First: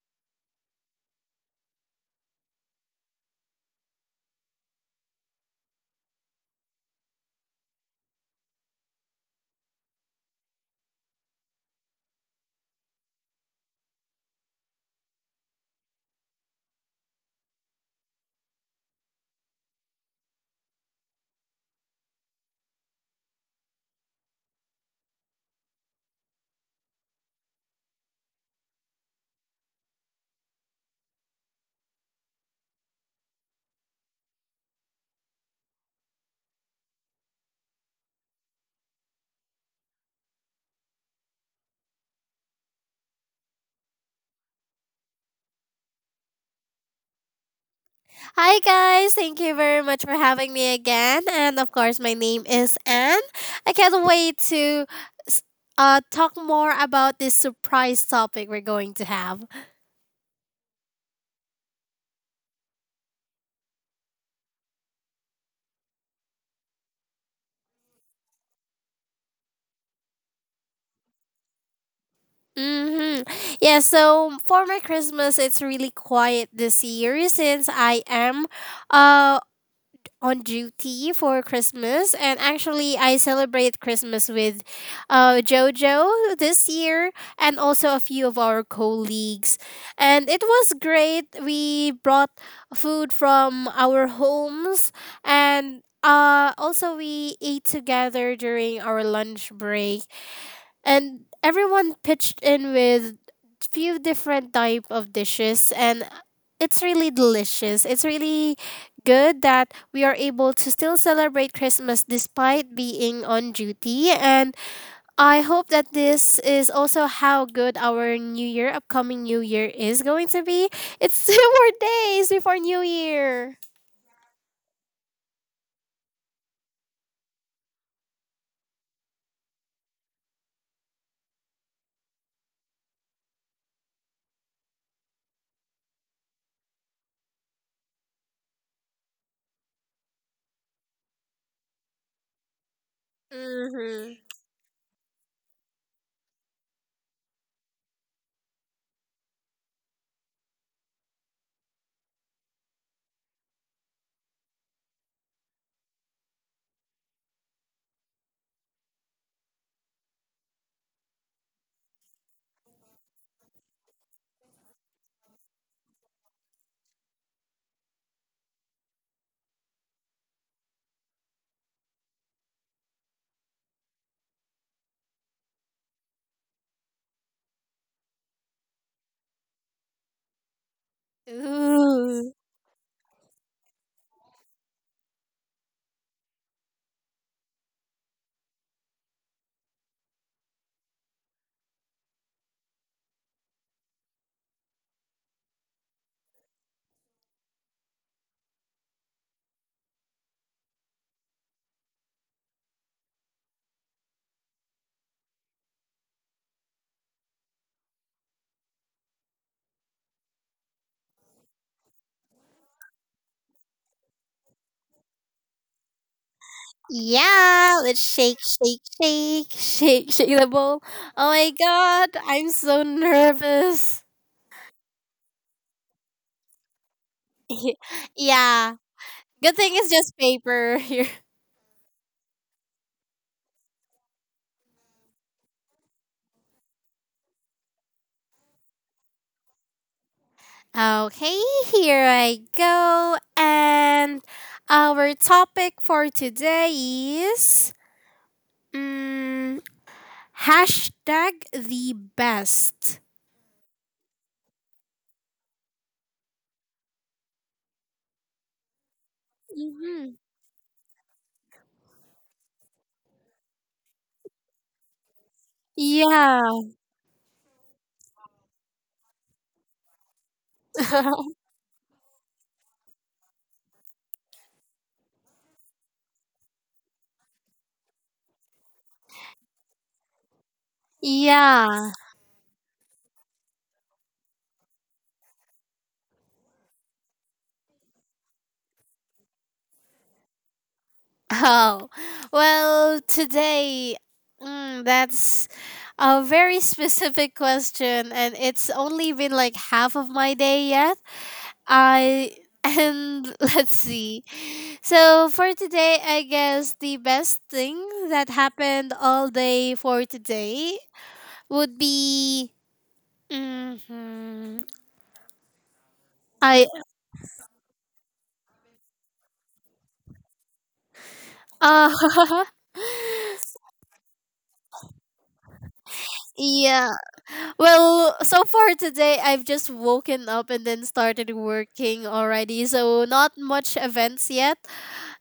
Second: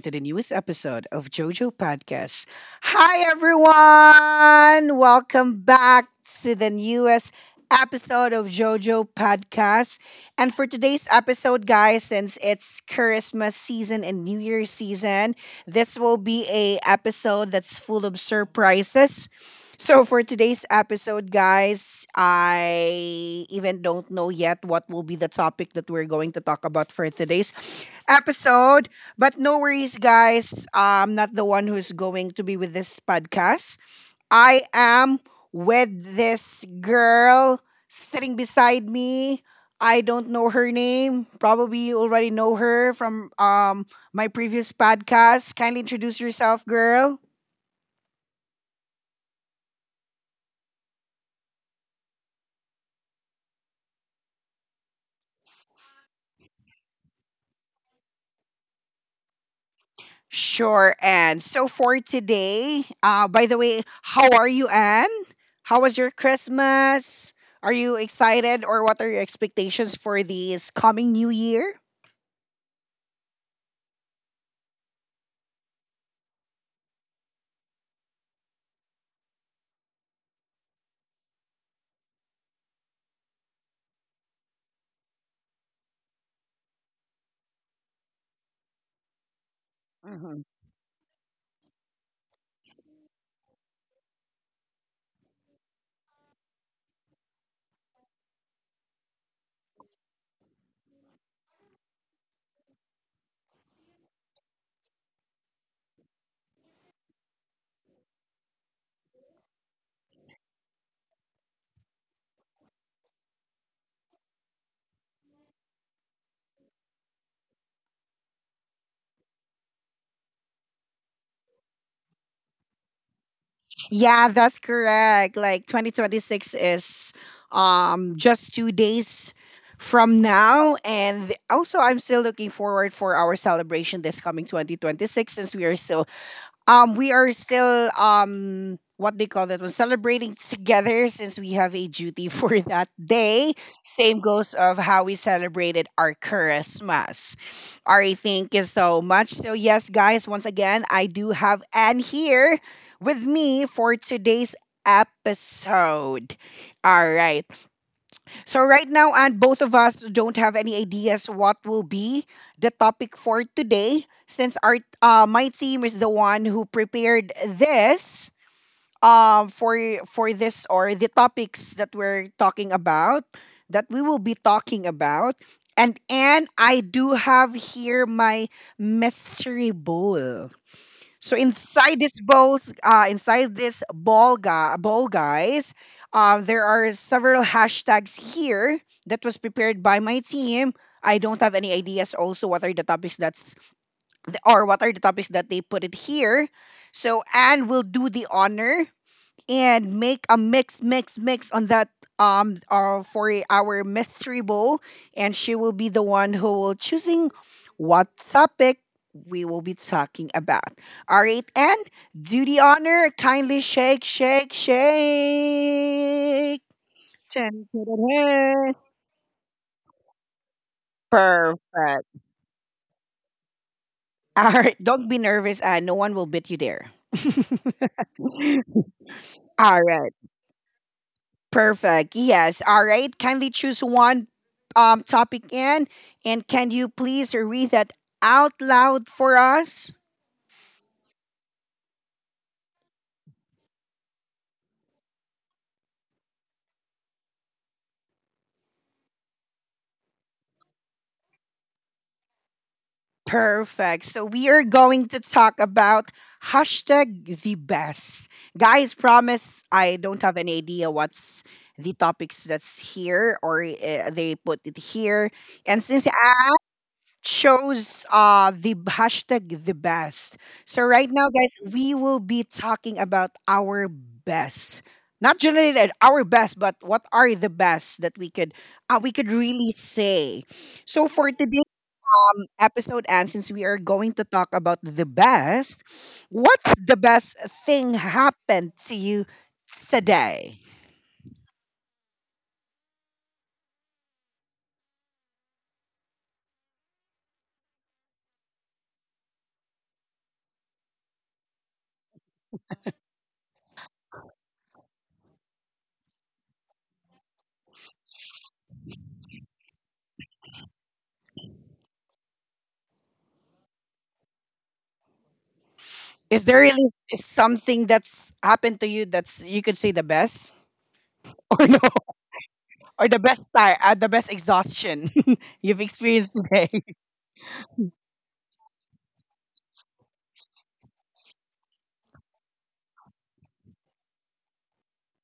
to the newest episode of JoJo Podcast. Hi, everyone. Welcome back to the newest episode of JoJo Podcast. And for today's episode, guys, since it's Christmas season and New Year's season, this will be a episode that's full of surprises, so for today's episode, guys, I even don't know yet what will be the topic that we're going to talk about for today's episode. But no worries, guys. I'm not the one who's going to be with this podcast. I am with this girl sitting beside me. I don't know her name. Probably you already know her from my previous podcast. Kindly introduce yourself, girl. Hi guys, thank you very much for having me again. And of course, my name is Anne. I can't wait to s- talk more about this surprise topic we're going to have. Sure, Anne. So for today, by the way, how are you, Anne? How was your Christmas? Are you excited or what are your expectations for this coming new year? Mm-hmm. Yeah, so for my Christmas, it's really quiet this year since I am uh on duty for Christmas, and actually, I celebrate Christmas with JoJo this year and also a few of our colleagues. And it Mhm. was great. We brought food from our homes, and also we ate together during our lunch break, and everyone pitched in with few different type of dishes, and it's really delicious. It's really good that we are able to still celebrate Christmas despite being on duty. And I hope that this is also how good our new year upcoming new year is going to be. It's two more days before new year. Yeah, that's correct. Like 2026 is just 2 days from now, and also I'm still looking forward for our celebration this coming 2026, since we are still what they call that one, celebrating together since we have a duty for that day. Mm-hmm. Same goes of how we celebrated our Christmas. Ari, thank you so much. So yes, guys, once again, I do have Anne here with me for today's episode. All right. So right now, and both of us don't have any ideas what will be the topic for today, since our my team is the one who prepared this um for for this, or the topics that we're talking about, that we will be talking about. And I do have here my mystery bowl. So inside this Ooh. bowls, inside this ball, gu- ball guys, there are several hashtags here that was prepared by my team. I don't have any ideas also what are the topics that's or what are the topics that they put it here. So Anne will do the honor and make a mix, mix, mix on that for our mystery bowl, and she will be the one who will choosing what topic we will be talking about. All right, and do the honor, kindly shake, shake, shake. Shake Yeah, it, let's shake, hey. shake, shake, shake, shake the bowl. Oh my Perfect. god, I'm so nervous. All right, don't be nervous. No one will beat you there. Yeah, good thing All it's right. just paper here. Perfect. Yes. All right. Kindly choose one topic in, and can you please read that out loud for us? Okay, here I go. And our topic for today is, mm, hashtag the best. Perfect. So we are going to talk about hashtag the best. Guys, promise I hmm don't have any idea what's the topics that's here, or they put it here. And since Yeah, chose the hashtag the best. So right now, guys, we will be talking about our best. Not generated our best, but what are the best that we could really say. So for today's yeah. Episode, and since we are going to talk about the best, what's the best thing happened to you today? Oh, well, today, that's a very specific question, and it's only been like half of my day yet. I and Let's see. So, for today, I guess the best thing that happened all day for today would be. Hmm Is there I really something that's happened to you that's you could say the best or no? uh, Or the best tire, the best exhaustion you've experienced today. yeah. Well, so far today, I've just woken up and then started working already, so not much events yet.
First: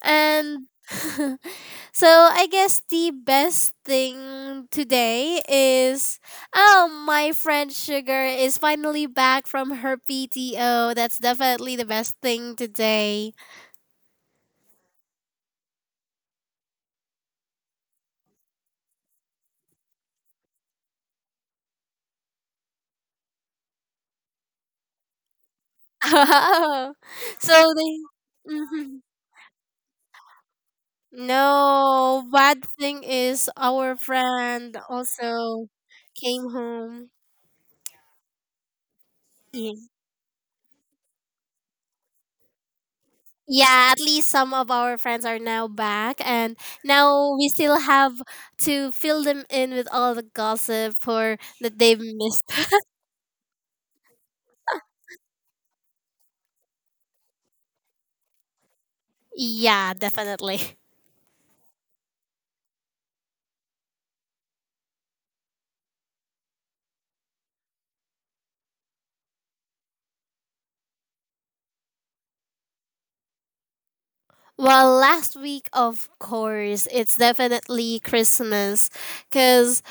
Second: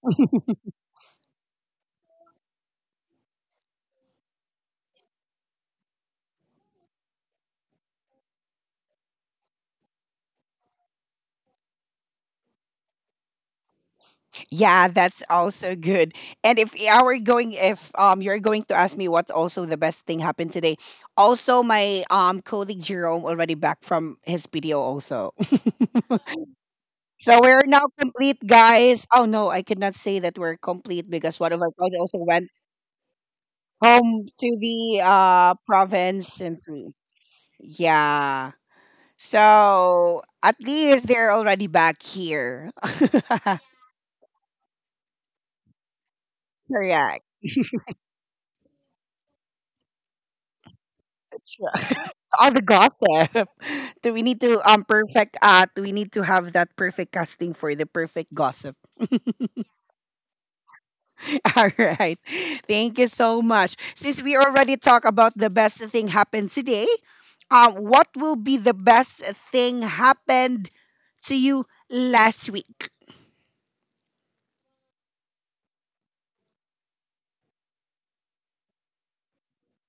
And so I guess the best thing today is, oh, my friend Sugar is finally back from her PTO. That's definitely the best thing today. Yeah, that's also good. And if I were going, if you're going to ask me what also the best thing happened today, also my colleague Jerome already back from his PDO also. Oh, So we're so now they. complete, Mhm. guys. Oh no, I could not say that we're complete because one of our colleagues also No, went bad thing is our home to friend the also province came and home. yeah. Yeah. So at least they're already back here. Yeah, at least some of our friends are now back, and Correct. now we still have to fill them in with all the gossip for that they've Yes, missed. all the gossip. Do we need to perfect do we need to have that perfect casting for the perfect gossip? Yeah, definitely. All right. Thank you so much. Since we already talked about the best thing happened today, what will be the best thing happened to you last week? Well, last week, of course, it's definitely Christmas because,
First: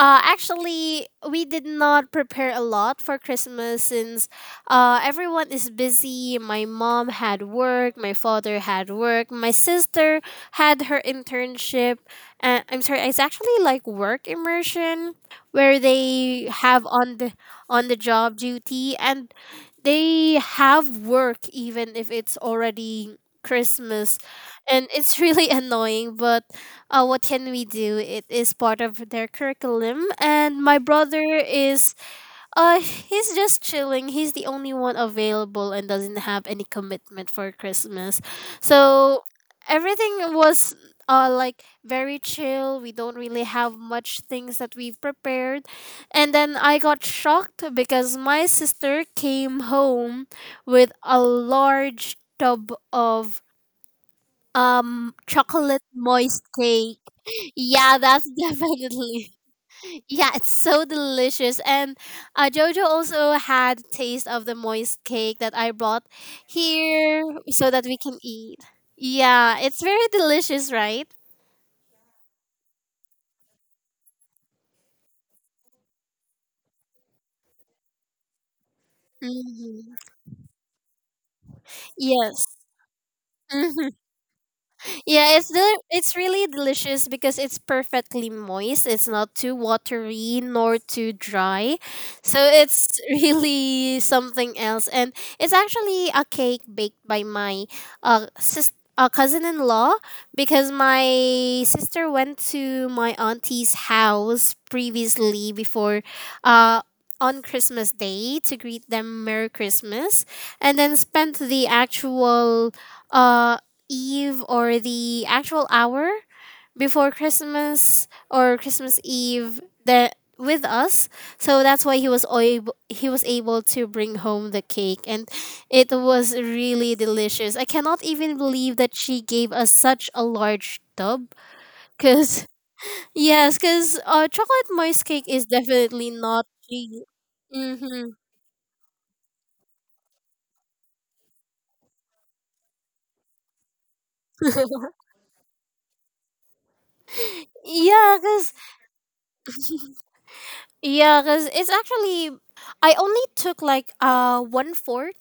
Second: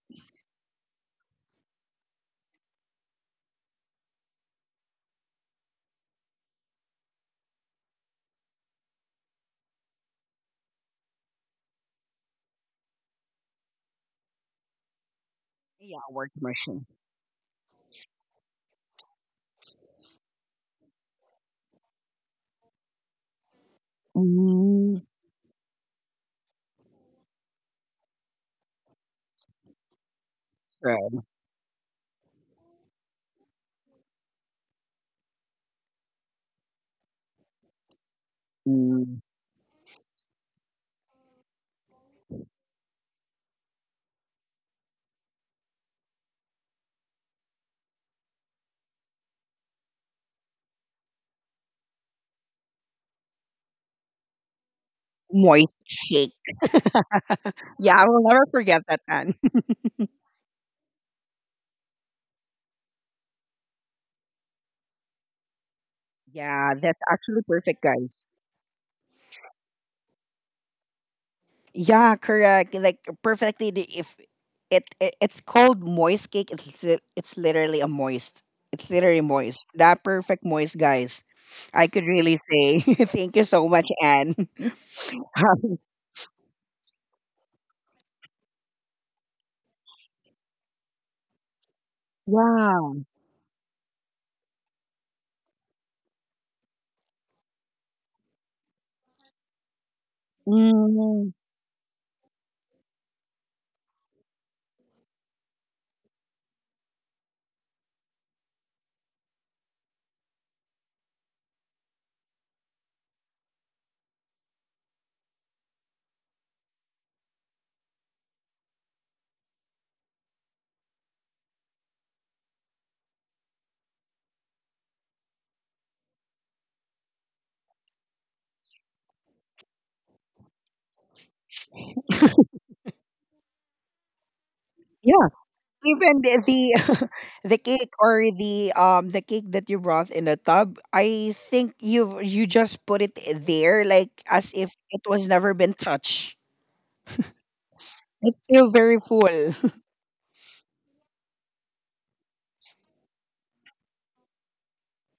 uh, actually, we did not prepare a lot for Christmas since, everyone is busy. My mom had work, my father had work, my sister had her internship. And I'm sorry, it's actually like work immersion where Yeah, work they immersion. have on the job duty, and they have work even if it's already Christmas. And Mm, it's really annoying, but what can we do? It is part of their curriculum. And my brother true. is, he's just chilling. He's the only one available and doesn't have any commitment for Christmas. Mm, So everything was. Like very chill, we don't really have much things that we've prepared, and then I got shocked because my sister came home with a large tub of moist chocolate shake. moist cake. Yeah, Yeah, I will that's never forget that, definitely. man. Yeah, it's so delicious. And Jojo also had taste of the moist cake that I brought Yeah, that's here actually so perfect, that we guys. can eat. Yeah, it's very delicious, right? Yeah, correct. Like perfectly. If it's called moist cake, it's literally a moist. It's literally moist. That hmm perfect moist, guys. I could really Yes. say. Thank you so much, Anne. Yeah, it's really delicious because it's perfectly moist. It's not too watery nor too dry. So it's Yeah. really something else. And it's actually a cake baked by my cousin-in-law because Mm, my sister went to my auntie's house previously before, uh on Christmas Day, to greet them Merry Christmas, and then spent the actual uh Eve, or the actual hour before Christmas, or Christmas Eve, that with us. So that's why he was able to bring home the cake, and it was really delicious. I cannot even believe that she gave us such a large tub, cuz yes, cuz chocolate moist cake yeah. is definitely Even not cheap. the cake, Mhm. or the cake that you brought in the tub, I think you just put it there like as if it was never been touched. yeah, It's cuz still very full. yeah, cuz it's actually, I only took like one fourth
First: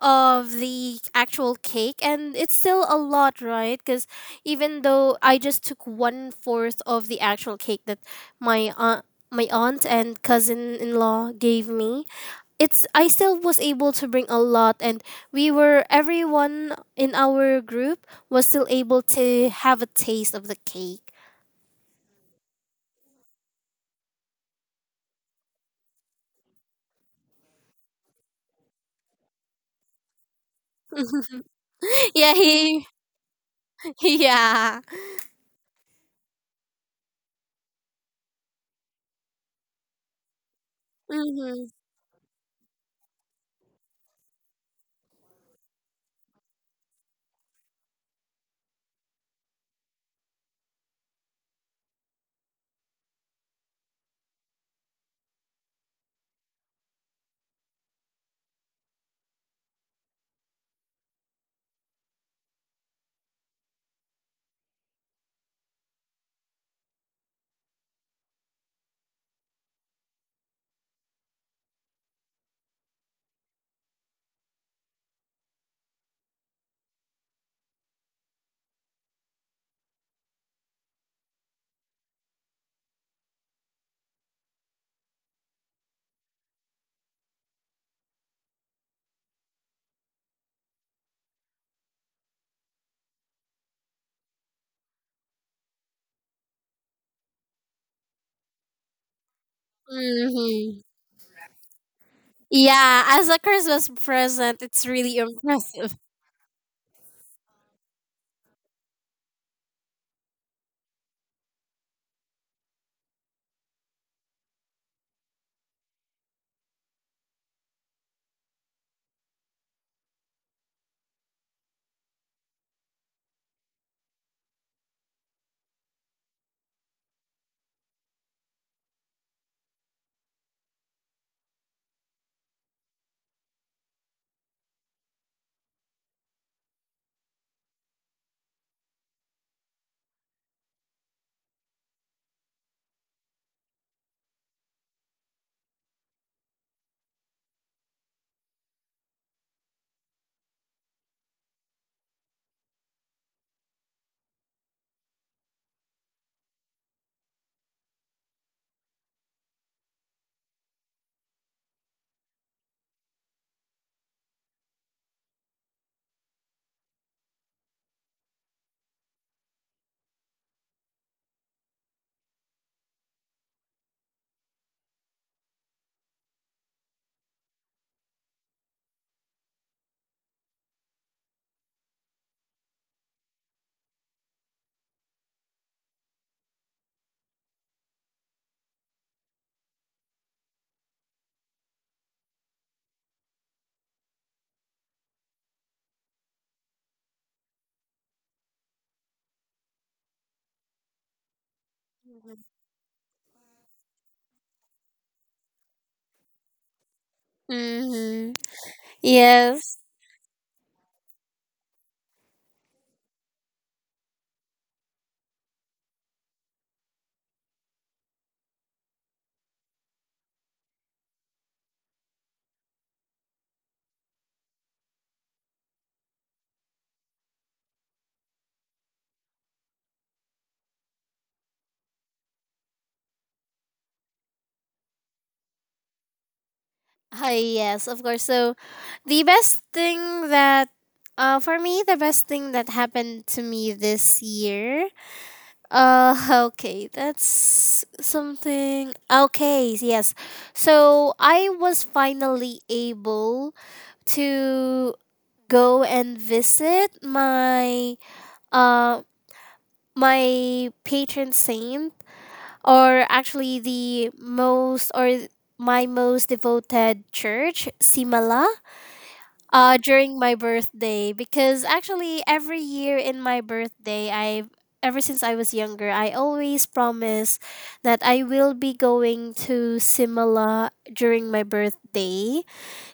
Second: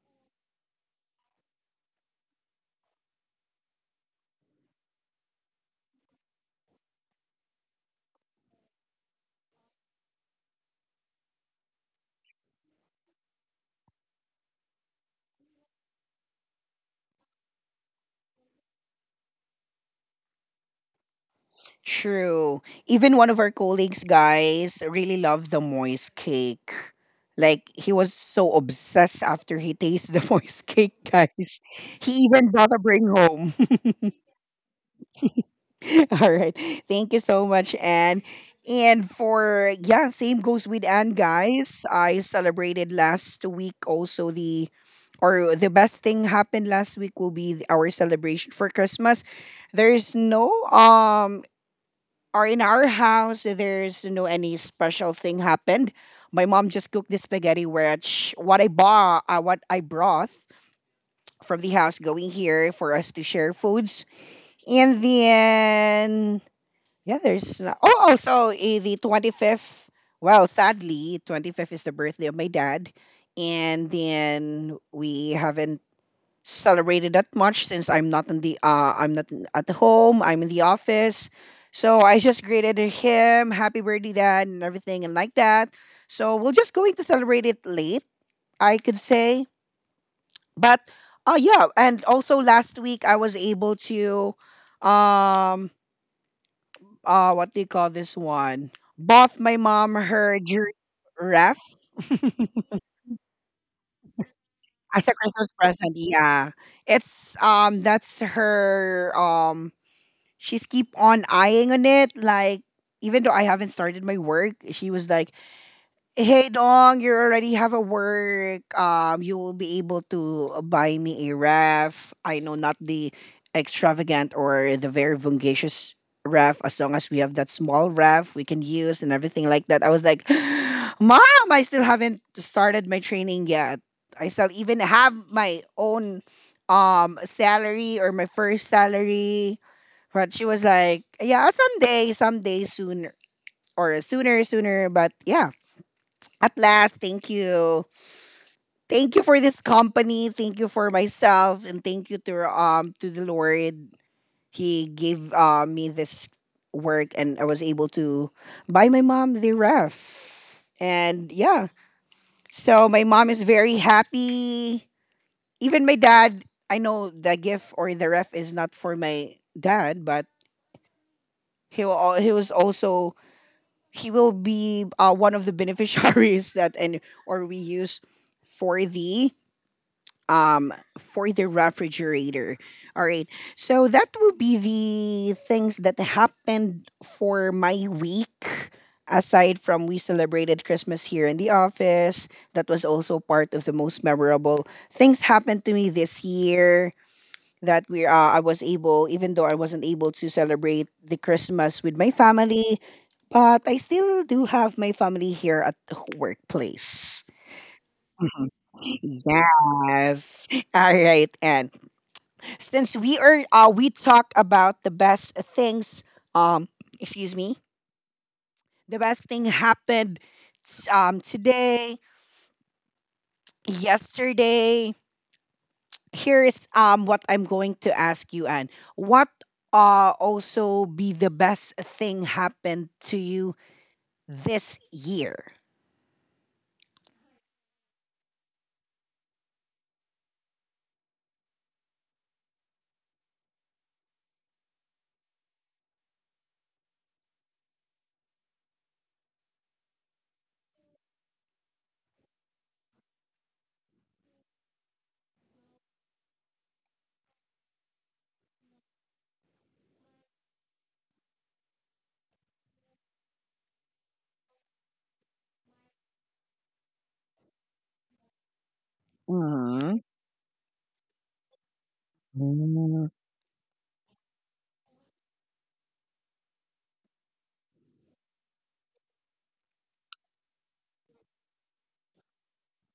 of the actual cake, and it's still a lot, right? Because even though I just took one fourth of the actual cake that my aunt my aunt and cousin-in-law gave me, it's, I still was able to bring a lot, and we were, everyone in our group was still able to have a taste of the cake. True. Even one of our colleagues, guys, really loved the moist cake. Like he was so obsessed after he tasted the moist cake, guys. He yeah even bought a he bring home. yeah. All right. Thank you so much, Anne. And for yeah, same goes with Anne, Mm-hmm. guys. I celebrated last week also the or the best thing happened last week will be our celebration for Christmas. There's no or in our house, so there's no any special thing happened. My mom just cooked the spaghetti, which what I bought, what I brought from the house going here for us to share foods. And then, yeah, there's, oh, oh, so the 25th, well, sadly, 25th is the birthday of my dad. And then we haven't celebrated that much since I'm not in the I'm not in- at the home. I'm in the office, so I just greeted him, "Happy birthday, Dad," and everything, and like that. So we're just going to celebrate it late, I could say. But yeah, and also last week I was able to, um, what do you call this one? Bought my mom her jewelry Mm-hmm. ref Yeah, as a Christmas present, it's as a really Christmas present. impressive. Yeah, it's that's her she's keep on eyeing on it, like even though I haven't started my work, she was like, "Hey dong, you already have a work, you will be able to buy me a ref. I know, not the extravagant or the very vungacious ref, as long as we have that small ref we can use," and everything like that. I was like, "Mom, I still haven't started my training yet. I still even have my own salary, or my first salary." But she was like, "Yeah, someday, someday sooner, or sooner, sooner." But yeah, at last, thank you. Thank you for this company. Thank you for myself. And thank you to the Lord. He gave me this work, and I was able to buy my mom the ref. And yeah. So my mom is very happy. Even my dad, I know the gift or the ref is not for my dad, but he was also he will be one of the beneficiaries that and or we use for the for the refrigerator. All right, so that will be the things that happened for my week, aside from we celebrated Christmas here in the office. That was also part of the most memorable things happened to me this year, that we I was able, even though I wasn't able to celebrate the Christmas with my family, but I still do have my family here at the workplace. Mm-hmm. Yes. Yes. All right. And since we are we talk about the best things, um excuse me, the best thing happened today, yesterday. Here's what I'm going to ask you, Anne. What also be the best thing happened to you this year. Hi, yes, of course. So, the best thing that, for me, the best thing that happened to me this year, uh, okay, that's something. Okay, yes. So, I was finally able to go and visit my, uh, my patron saint, or actually the most or th- my most devoted church, Simala, Mhm. during my birthday. Because actually, every year in my birthday, I've ever since I was younger, I always promise that I will be going to Simala during my birthday.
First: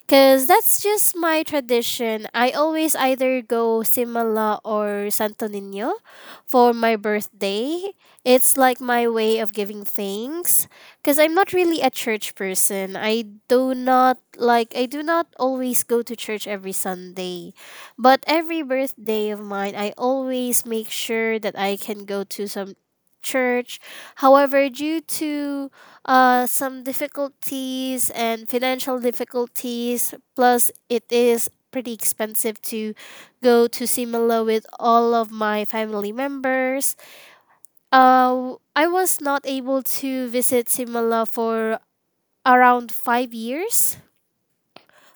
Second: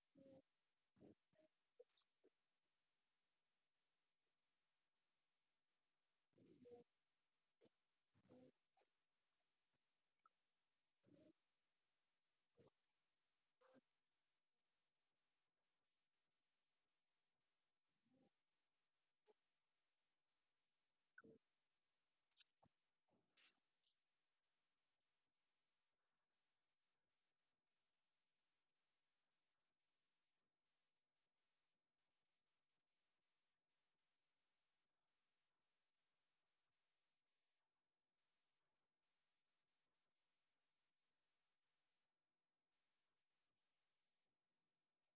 Cause that's just my tradition. I always either go Simala or Santo Nino for my birthday. It's like my way of giving thanks. Cause I'm not really a church person. I do not always go to church every Sunday. But every birthday of mine, I always make sure that I can go to some church. However, due to some difficulties and financial difficulties. Plus, it is pretty expensive to go to Simla with all of my family members. I was not able to visit Simla for around 5 years,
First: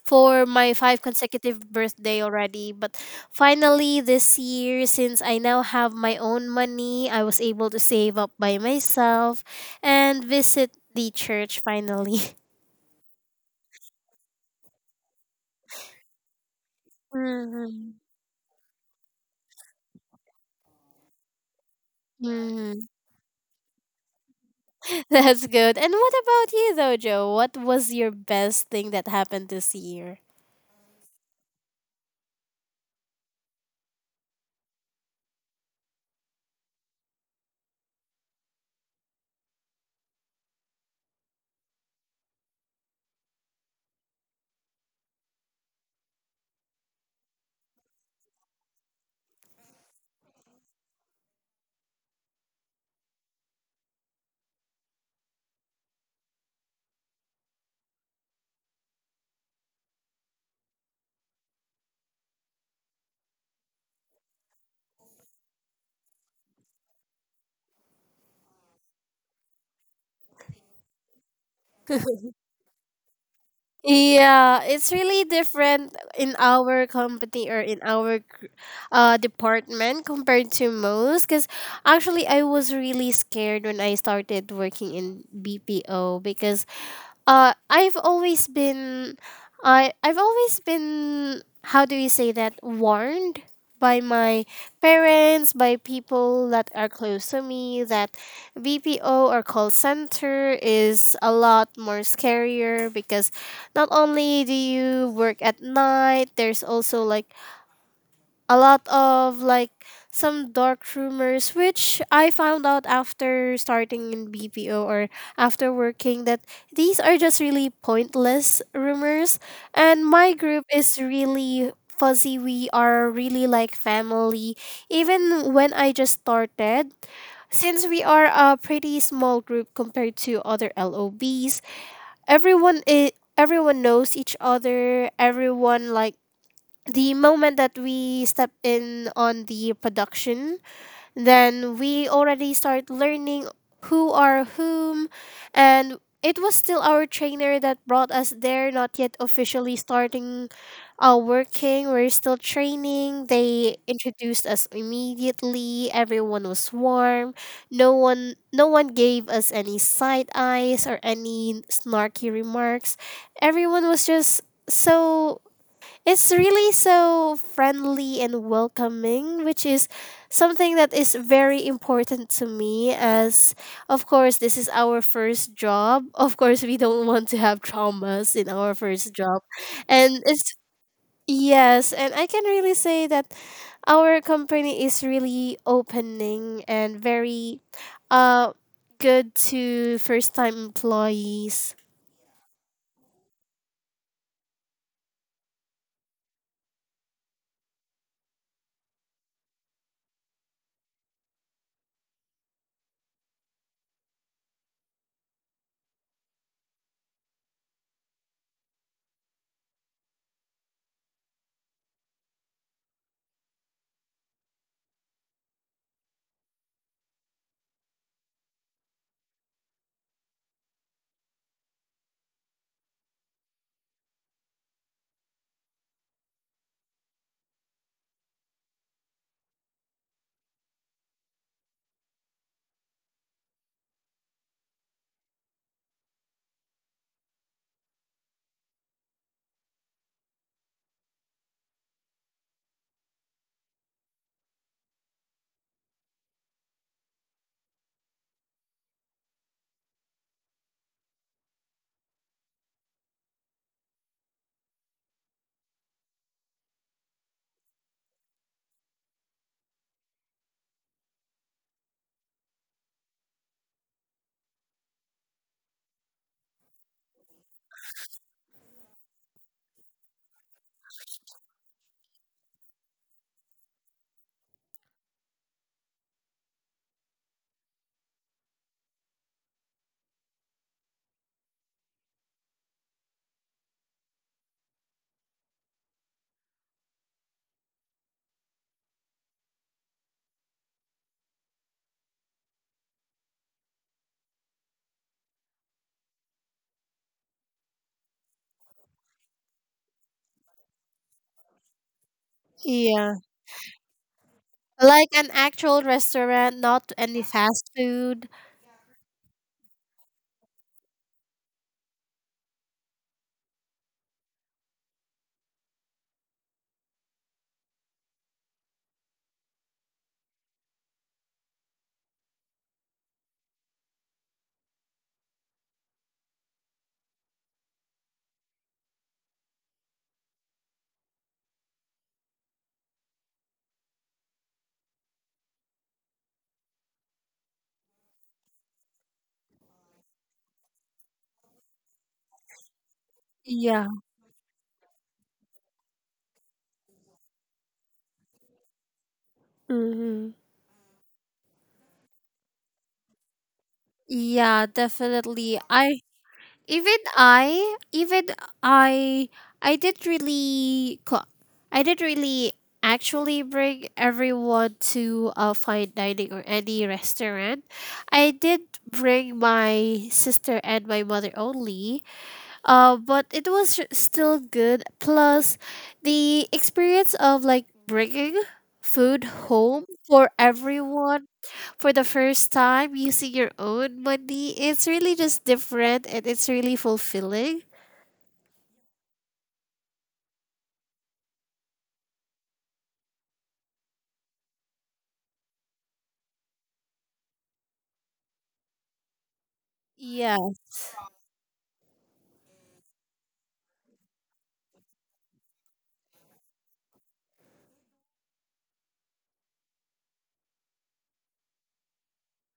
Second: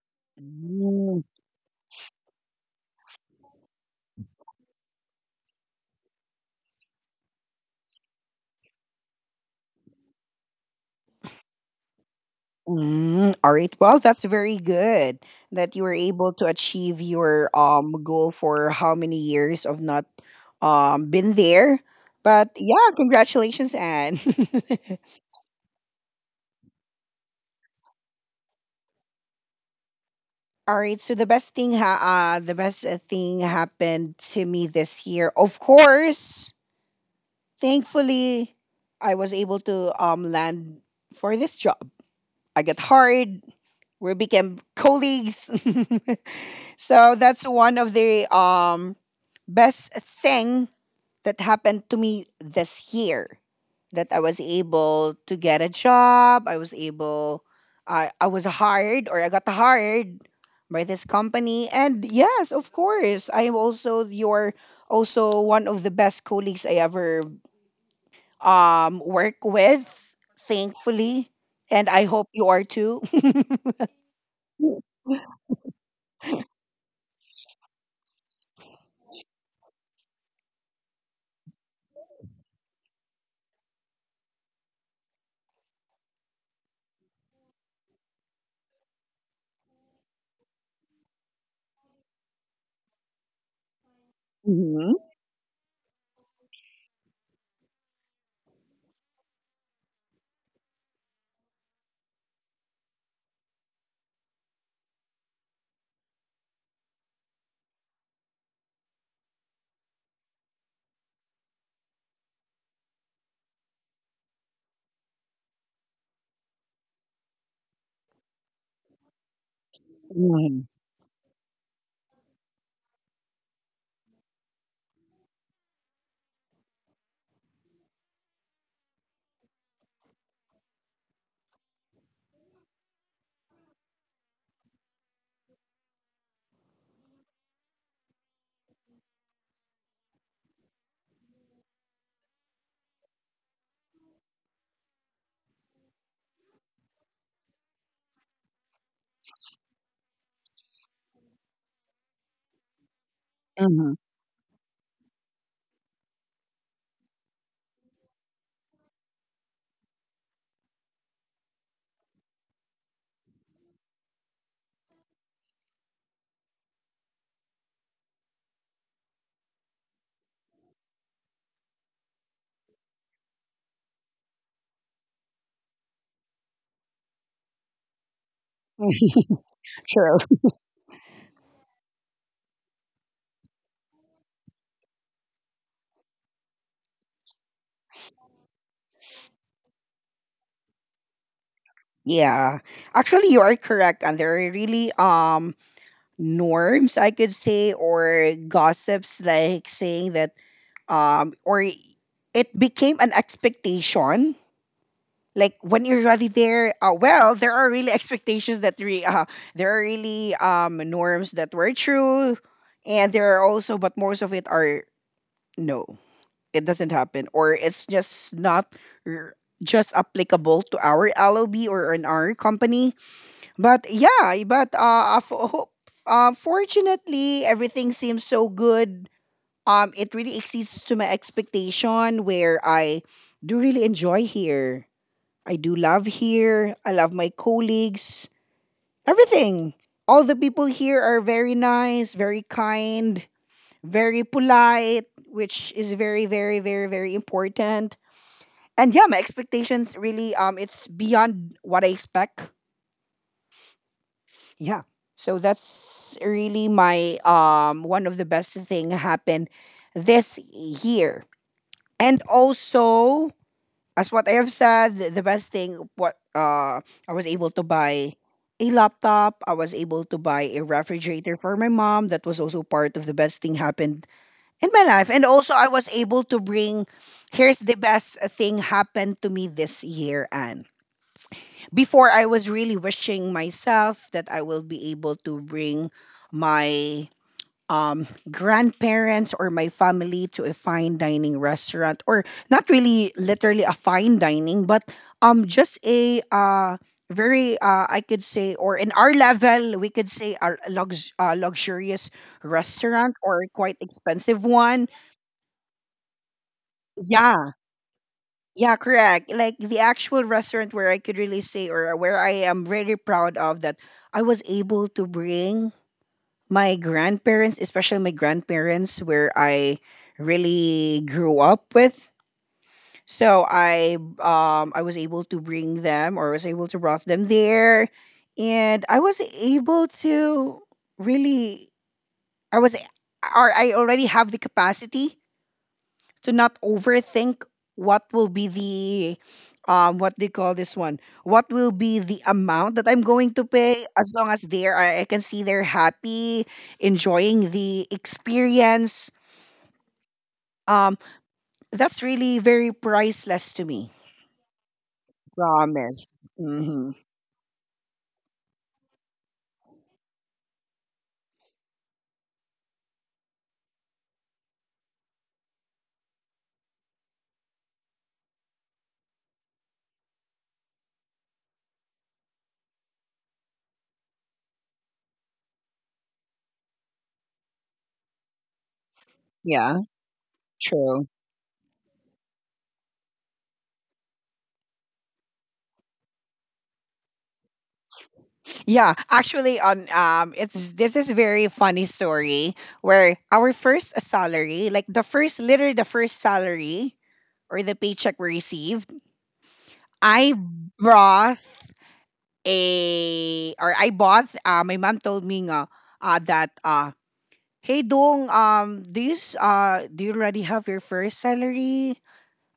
for my five Mm. consecutive birthday already, but finally this year, since I now have my own money, I was able to save up by myself and visit the church finally. Mm, all right. Well, that's very good that you were able to achieve your Mhm, goal for how many years of not been there. But mhm. yeah, congratulations, Anne. That's good. And what about you though, Joe? What was your best thing that happened this year? All right. So the best thing, the best thing happened to me this year. Of course, thankfully, I was able to land for this job. I got hired. We became colleagues. So that's one of the best thing that happened to me this year, that I was able to get a job. I was able I was hired, or I got hired by this company. And yes, of course, I am also your also one of the best colleagues I ever work with, thankfully, and I hope you are too. Yeah, it's really different in our company, or in our department, compared to most. Because actually, I was really scared when I started working in BPO because uh I've always been I've always been, how do you say that, warned by my Mm-hmm. parents, by people that are close to me, that BPO or call center is a lot more scarier because not only do you work at night, there's also like a lot of like some dark rumors, which I found out after starting in BPO, or after working, that these are just really pointless rumors. And my Mm-hmm. group is really fuzzy, we are really like family, even when I just started, since we are a pretty small group compared to other LOBs. Everyone is, everyone knows each other, everyone like, the moment that we step in on the production, then we already start learning who are whom, and it was still our trainer that brought us there, not yet officially starting working. We're still training. They Mm-hmm. introduced us immediately. Everyone was warm. No one gave us any side eyes or any snarky remarks. Everyone was just so, it's really so friendly and welcoming, which is something that is very important to me. As of course, this is our first job. Of course, we don't want to have traumas in our first job, and it's, yes. And I can really say that our company is really opening and very, uh, good to first time employees. Yeah, actually, you are correct, and there are really norms I could say, or gossips like saying that or it became an expectation. Like when you're already there, well, there are really expectations that there are really norms that were true, and there are also, but most of it are no, it doesn't happen, or it's just not r- just applicable to our LOB or in our company. But yeah, but fortunately, everything seems so good. It really exceeds to my expectation. Where I do really enjoy here. I do love here. I love my colleagues. Everything. All the people here are very nice, very kind, very polite, which is very, very, very, very important. And yeah, my expectations really it's beyond what I expect. Yeah, so that's really my one of the best thing happened this year. And also, as what I have said, the best thing, what I was able to buy a laptop, I was able to buy a refrigerator for my mom. That was also part of the best thing happened in my life. And also I was able to bring, here's the best thing happened to me this year. And before, I was really wishing myself that I will be able to bring my grandparents or my family to a fine dining restaurant, or not really literally a fine dining, but just a very I could say, or in our level, we could say a luxurious restaurant Yeah. or quite expensive one. Like an actual restaurant, not any Yeah, fast food. Yeah, correct. Like the actual restaurant where I could really say or where I am really proud of that I was able to bring my grandparents, especially my grandparents where I really grew up with. So I was able to bring them or was able to brought them there, and I was able to really, I was or I already have the capacity to not overthink what will be the, what do you call this one, what will be the amount that I'm going to pay, Yeah. as long as they're I can see they're happy, enjoying the experience. Mm-hmm. um that's really very priceless to me, Yeah, definitely. I promise. Mm-hmm. even I even I I did really co- I Did really actually bring everyone to a fine dining or any restaurant. I did bring my sister and my mother only. But it was still good. Plus, the experience of like bringing food Yeah, home for true. everyone for the first time using your own money, it's really just different and it's really fulfilling. Yeah, actually, on it's this is very funny story where our first salary, like the first, literally the first salary or the paycheck we receive, I Yeah. brought a or I bought, my mom told me nga, that hey Dong, do do you already have your first salary?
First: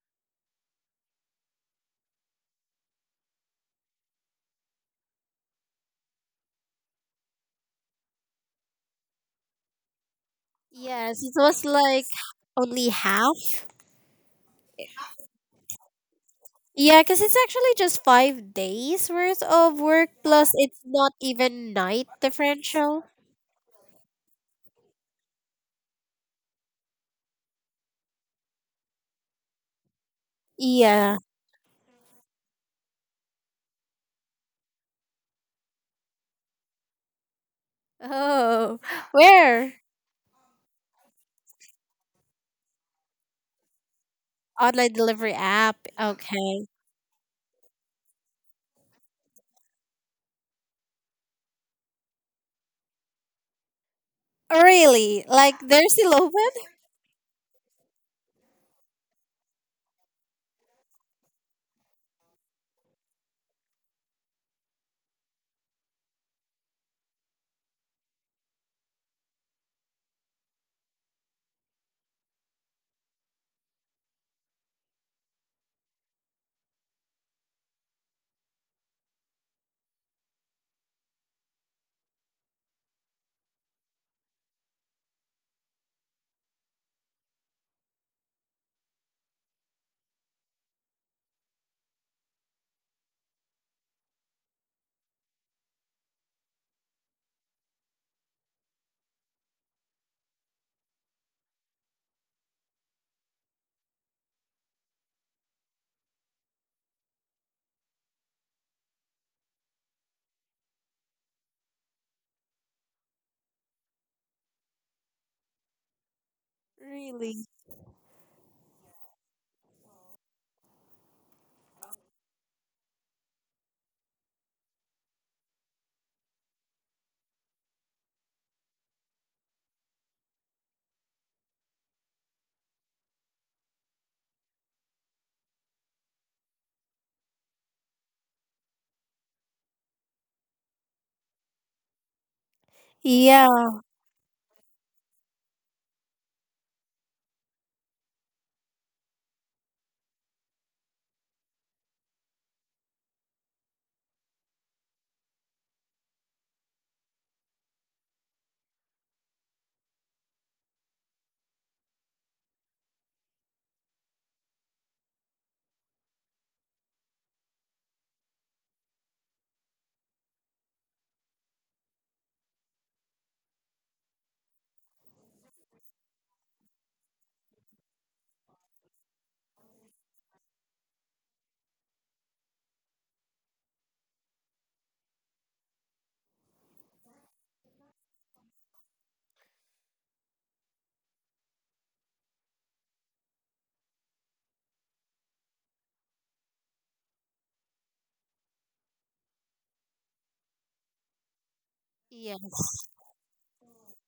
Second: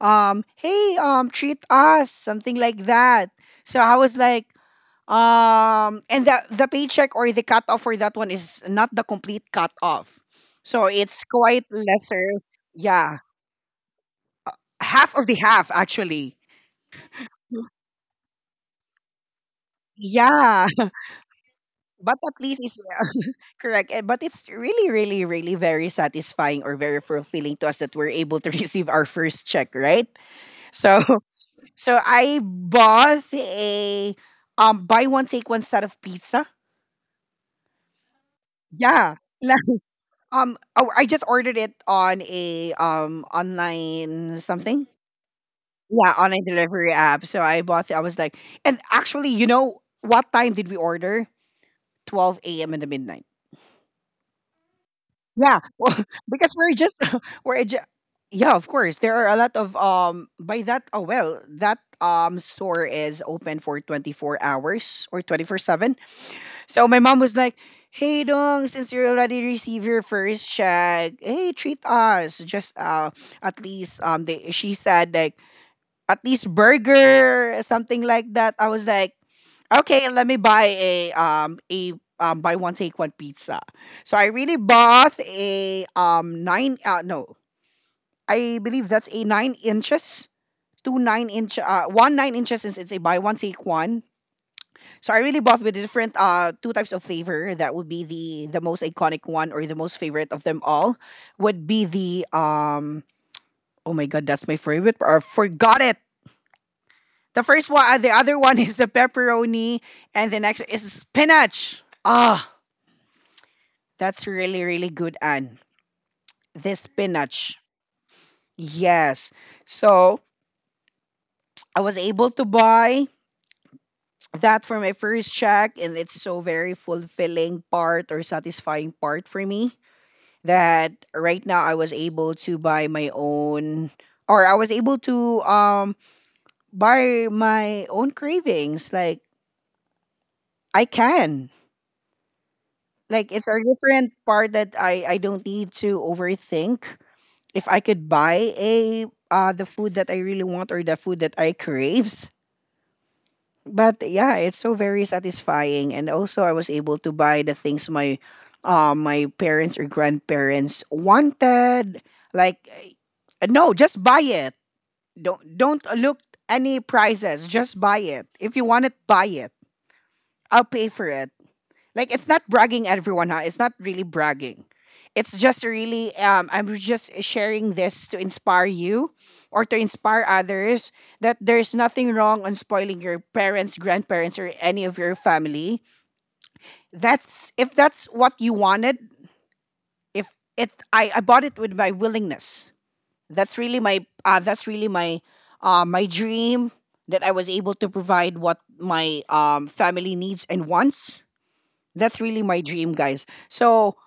Hey, treat us, something like that. So I was like, and the paycheck or the cutoff for that one is not the complete cutoff. So Yes, it's it quite was like lesser. only Yeah. half. Half of the half actually. Yeah, because it's actually just 5 days worth of work, plus Yeah. it's not even night But at least it's differential. correct. And But it's really, really, really very satisfying or very fulfilling to us that we're able to receive our first check, right? So, Yeah. so I bought a buy one take one set of pizza. Oh, Yeah. La- where? Oh, I just ordered it on a online something. Online delivery app. Yeah, online Okay. delivery app. So I bought it. I was like, and actually, you know what time did we order? 12 a.m. in the midnight. Really? Like Yeah, they're well, still because open? we're just, we're ju- yeah, of course. There are a lot of by that, oh well, that store is open for 24 hours or 24/7. So my mom was like, "Hey Dong, since you already received your first check, hey, treat us just at least, they she said like at least burger," something like that. I was like, okay, let me buy a buy one take one pizza. So I really bought a nine no, I believe that's a 9 inches, two nine inch 1 9 inches, since it's a buy one take one. So I really bought with different two types of flavor. That would be the most iconic one, or the most favorite of them all would be the, oh my god, that's my favorite. I forgot it. The first one, the other one is the pepperoni, and the next is spinach. Ah, that's really, really good, Anne. The Really? spinach. Yes. So I was able to buy that for my first check, and it's so very fulfilling part or satisfying part for me that right now I was able to buy my own, or I was able to buy my own cravings. Like I can. Like it's a Yeah. different part that I don't need to overthink if I could buy a the food that I really want or the food that I craves. But yeah, it's so very satisfying, and also I was able to buy the things my my parents or grandparents wanted. Like, no, just buy it. Don't look any prices, just buy it. If you want it, buy it. I'll pay for it. Like it's not bragging everyone, huh? It's not really bragging. It's just really, I'm just sharing this to inspire you or to inspire others that there's nothing wrong on spoiling your parents, grandparents, or any of your family. That's, if that's what you wanted, if it, I bought it with my willingness. That's really my my dream, that I was able to provide what my family needs and wants. That's Yeah. really my dream, guys. So,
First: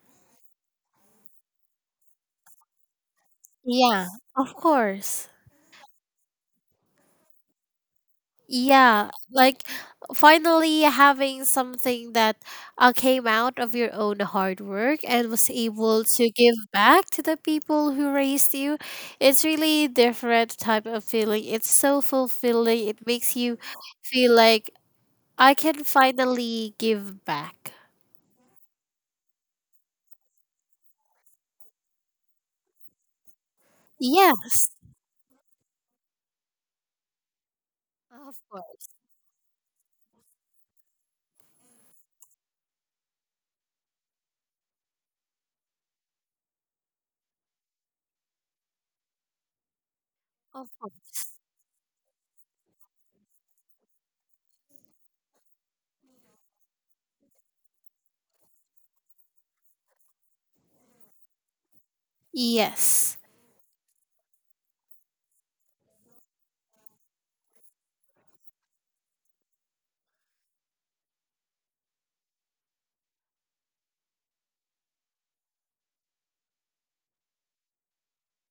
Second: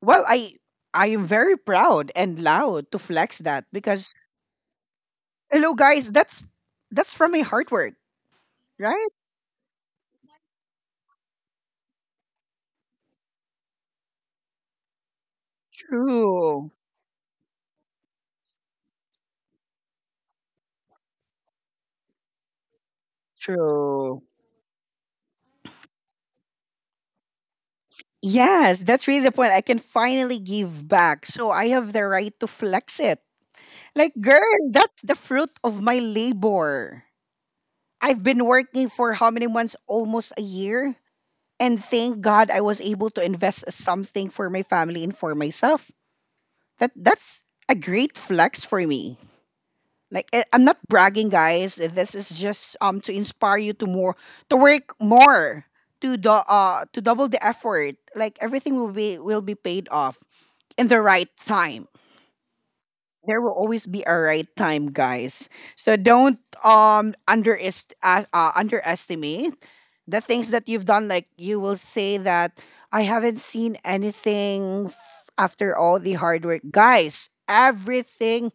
well, I am very proud and loud to flex that, Yeah, because of course. hello guys, that's from my hard work, right? Yeah, like finally having something that came out of your own hard work and was able to give True. back to the people who raised you. It's really different type of feeling. It's so fulfilling. It makes you True. feel like I can finally give back. Yes, that's really the point. I can finally give back. So I have the right to flex it. Like, Yeah, girl, that's the fruit of my labor. I've of been working course, for how many months? Almost a year. And thank God I was able to invest something for my family and for myself. That's a great flex for me. Like eh, I'm of not course. bragging, guys. This is just to inspire you to more, to work more, to do, to double the effort. Like everything will be paid off in the right time. Yes. There will always be a right time, guys. So don't, underestimate the things that you've done. Like you will say that I haven't seen anything after all the hard work, guys. Everything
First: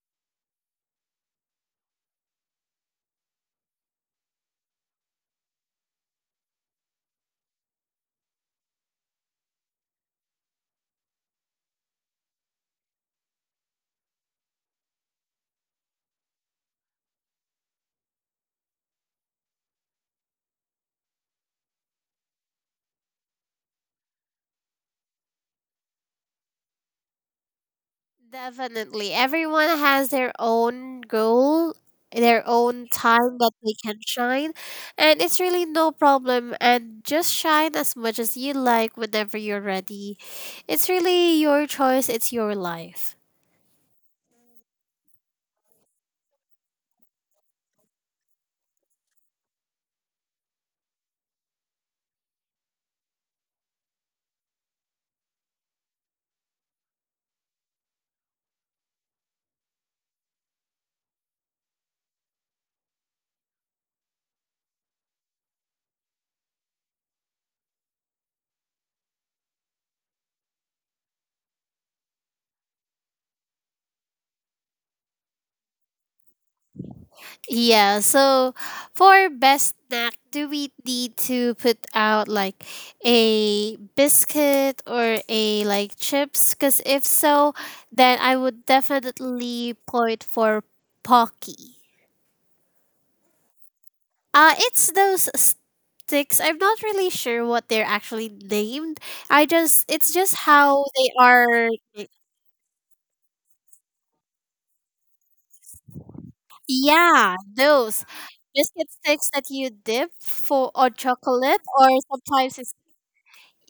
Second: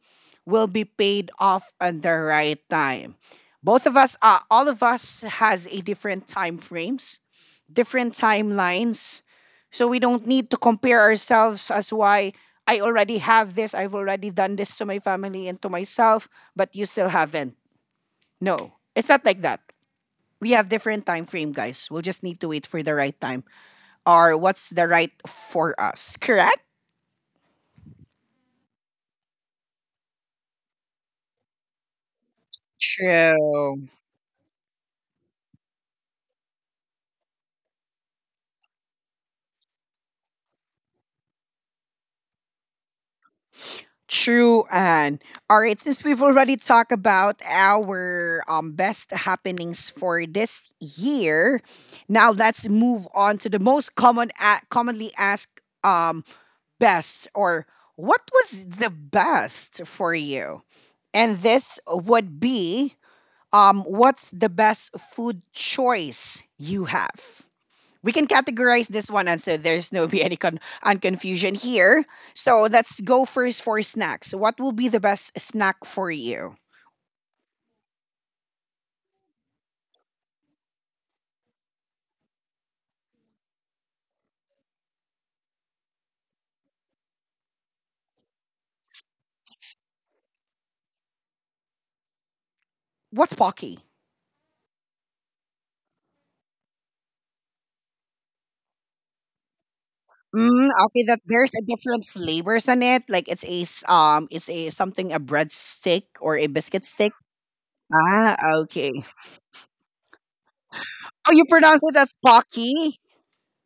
will be paid off at the right time. Both of us, all of us, has a different time frames, different timelines. So we don't need to compare ourselves as why, I already have this, I've already done this to my family and to myself, but you still haven't. No, it's not like that. We have different time frame, guys. We'll just need to wait for the right time, or what's the right for us, correct? Definitely. Everyone has their own goal, their own time that they True. can shine. And it's really no problem. And just shine as much as you like whenever you're ready. It's really your choice, it's your life. True, and all right. Since we've already talked about our best happenings for this year, now let's move on to the most common, commonly asked, best or what was the best for you? And this would be, what's the best food choice you have? We can categorize this one, and so there's no be any con- and confusion here. So let's go first for snacks. What will be the best snack for you? Yeah, so for best snack, do we need to put out like a biscuit or a like chips? Because if so, then I would definitely point for Pocky. What's Pocky? It's those sticks. I'm not really sure what they're actually named. I just, it's just Mm, how okay, they that there's a are. different flavors on it. Like it's it's a something, a bread stick or a biscuit stick. Yeah, those Ah, biscuit okay. sticks that you dip for on Oh, you chocolate, pronounce or it as sometimes it's, Pocky?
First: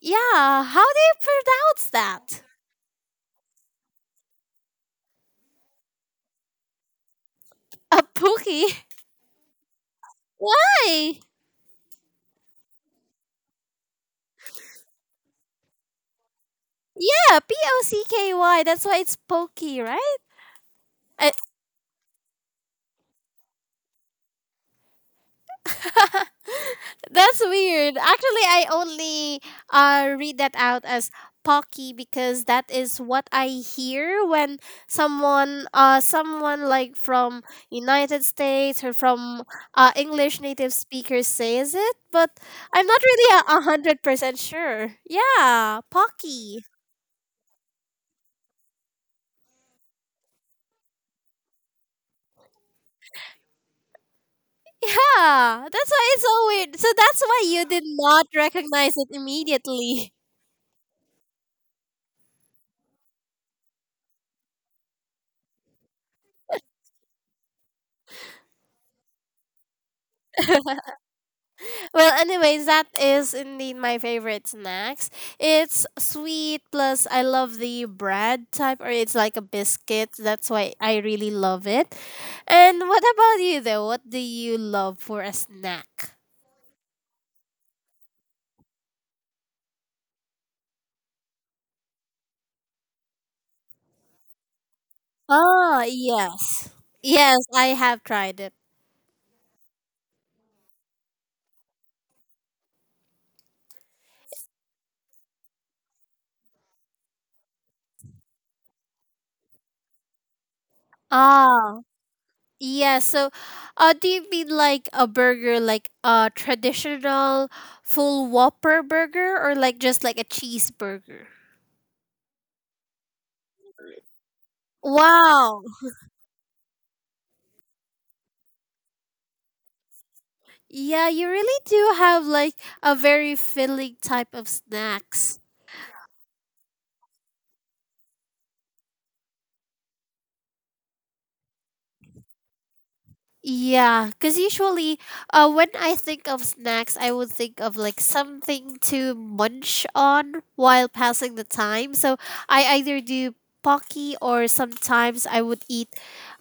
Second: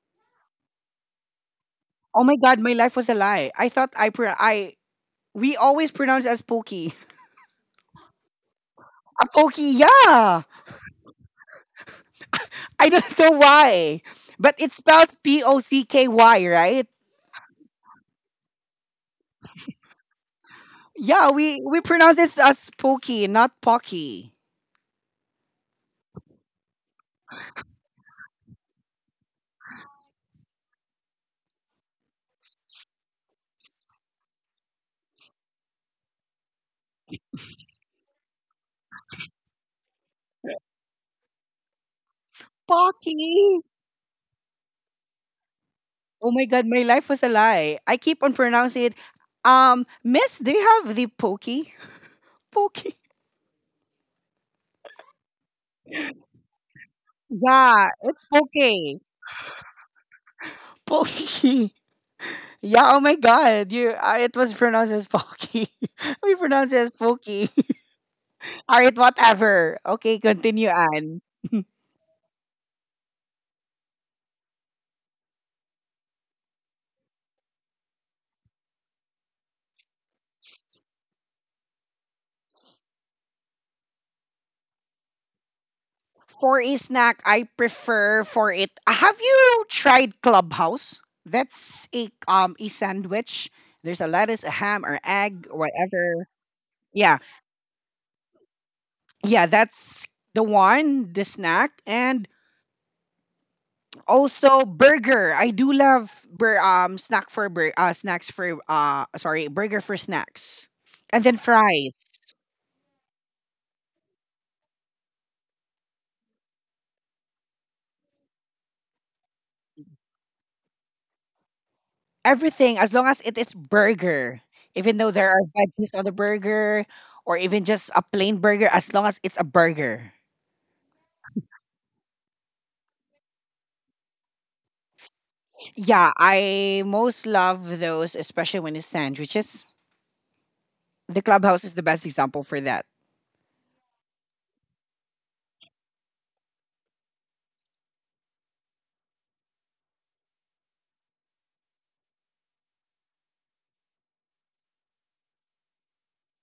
yeah. How do you pronounce Oh my that? God, my life was a lie. I thought I pro- I we always pronounce it as Pokey. A pookie? A Pokey, yeah. Why? I don't know why, but it spells Pocky, right? Yeah, Pocky. That's why it's pokey, right? Yeah, I- we pronounce it as pokey, not pocky. That's weird. Actually, I only read that out as Pocky because that is what I hear when someone like from United States or from English native speakers says it, but I'm not really a Pocky. a hundred percent sure. Yeah, Oh my Pocky. god, my life was a lie. I keep on pronouncing it. Miss, do you have the pokey? Pokey. Yeah, that's why it's so weird. So that's why you did Yeah, it's not recognize pokey. it immediately. Pokey. Yeah. Oh my god, you. It was pronounced as pokey. We pronounce it as pokey. All right, whatever. Okay, continue on. Well, anyways, that is indeed my favorite snacks. It's sweet plus I love the bread type or it's like a biscuit. That's why I really love it. And what about you though? What do you love for a snack? For a snack, I prefer for it. Have you tried Clubhouse? That's a sandwich. There's a lettuce, a ham, or egg, Ah, whatever. yes. Yeah, Yes, I have tried it. yeah, that's the one, the snack, and also burger. I do love bur- snack for bur- snacks for sorry burger for snacks, and then Ah, fries. yeah. So, do you mean like a burger, like a traditional full Whopper burger, or like just like a cheeseburger? Everything, as long as it is burger. Even though there are Wow, veggies on the burger, or even just a plain burger, as long as it's a burger. yeah, you really do have like a very filling type of snacks. Yeah, I most love those, especially when it's sandwiches. The clubhouse is the best example for that. Yeah, because usually when I think of snacks, I would think of like something to munch on while passing the time. So I either do Pocky or sometimes I would eat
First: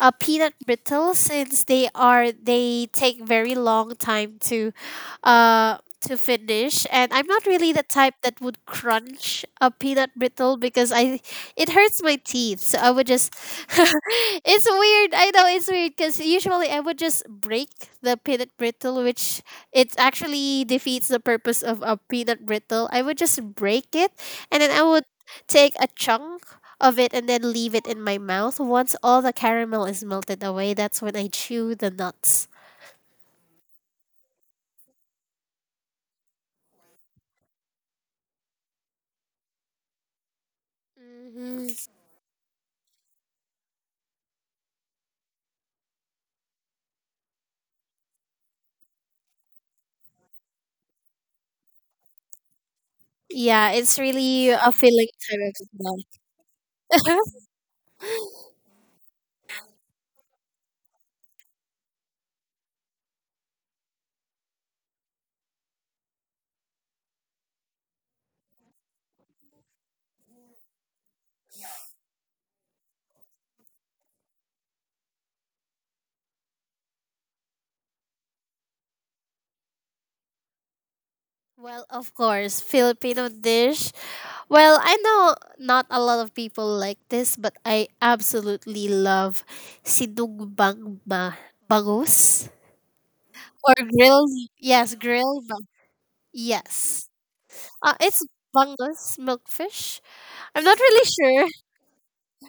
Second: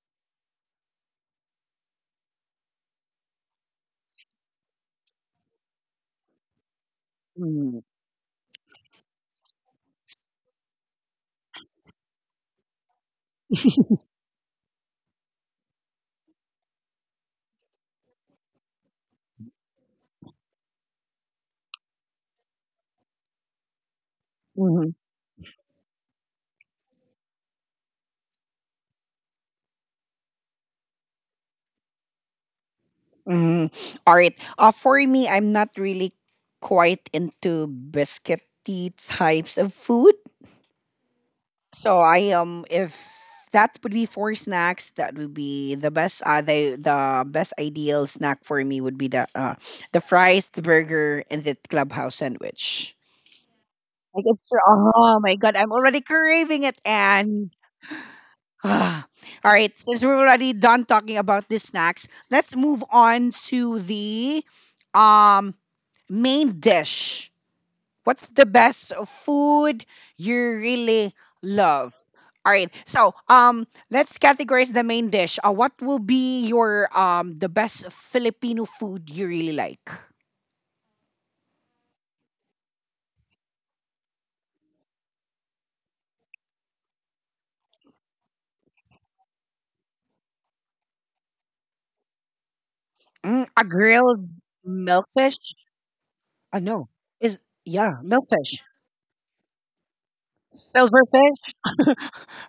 peanut brittle since they take very long time to finish, and I'm not really Mm, the type that would crunch a peanut brittle because I it hurts my teeth. So I would just it's weird. I know it's weird because usually I would just break the peanut brittle, which it actually defeats the purpose of a peanut brittle. I would just break it and then I mhm, would take a chunk of it and then leave it in my mouth. Once all the caramel is melted away, that's when I chew the nuts. mhm. All right. For me, I'm not really quite into biscuity types of food. Mhm. So I, if that would be four snacks, that would be the best, the best ideal snack for me would be the fries, the burger, and the clubhouse sandwich. Yeah, it's Like it's, really a filling oh my type god, of I'm already craving it. nut. And all right, since we're already done talking about the snacks, let's move on to the, um main dish. What's the best food you really love? All right. So, let's categorize the main dish. What will be your the best Filipino food you really like? Well, of course, Filipino dish. Well, I know not a lot of people like this, but I absolutely love sinugbang bangus Mm, a or grilled grilled. Yes, milkfish? grilled. No. Yes, Is yeah, it's milkfish. bangus milkfish. I'm not really sure. Silverfish.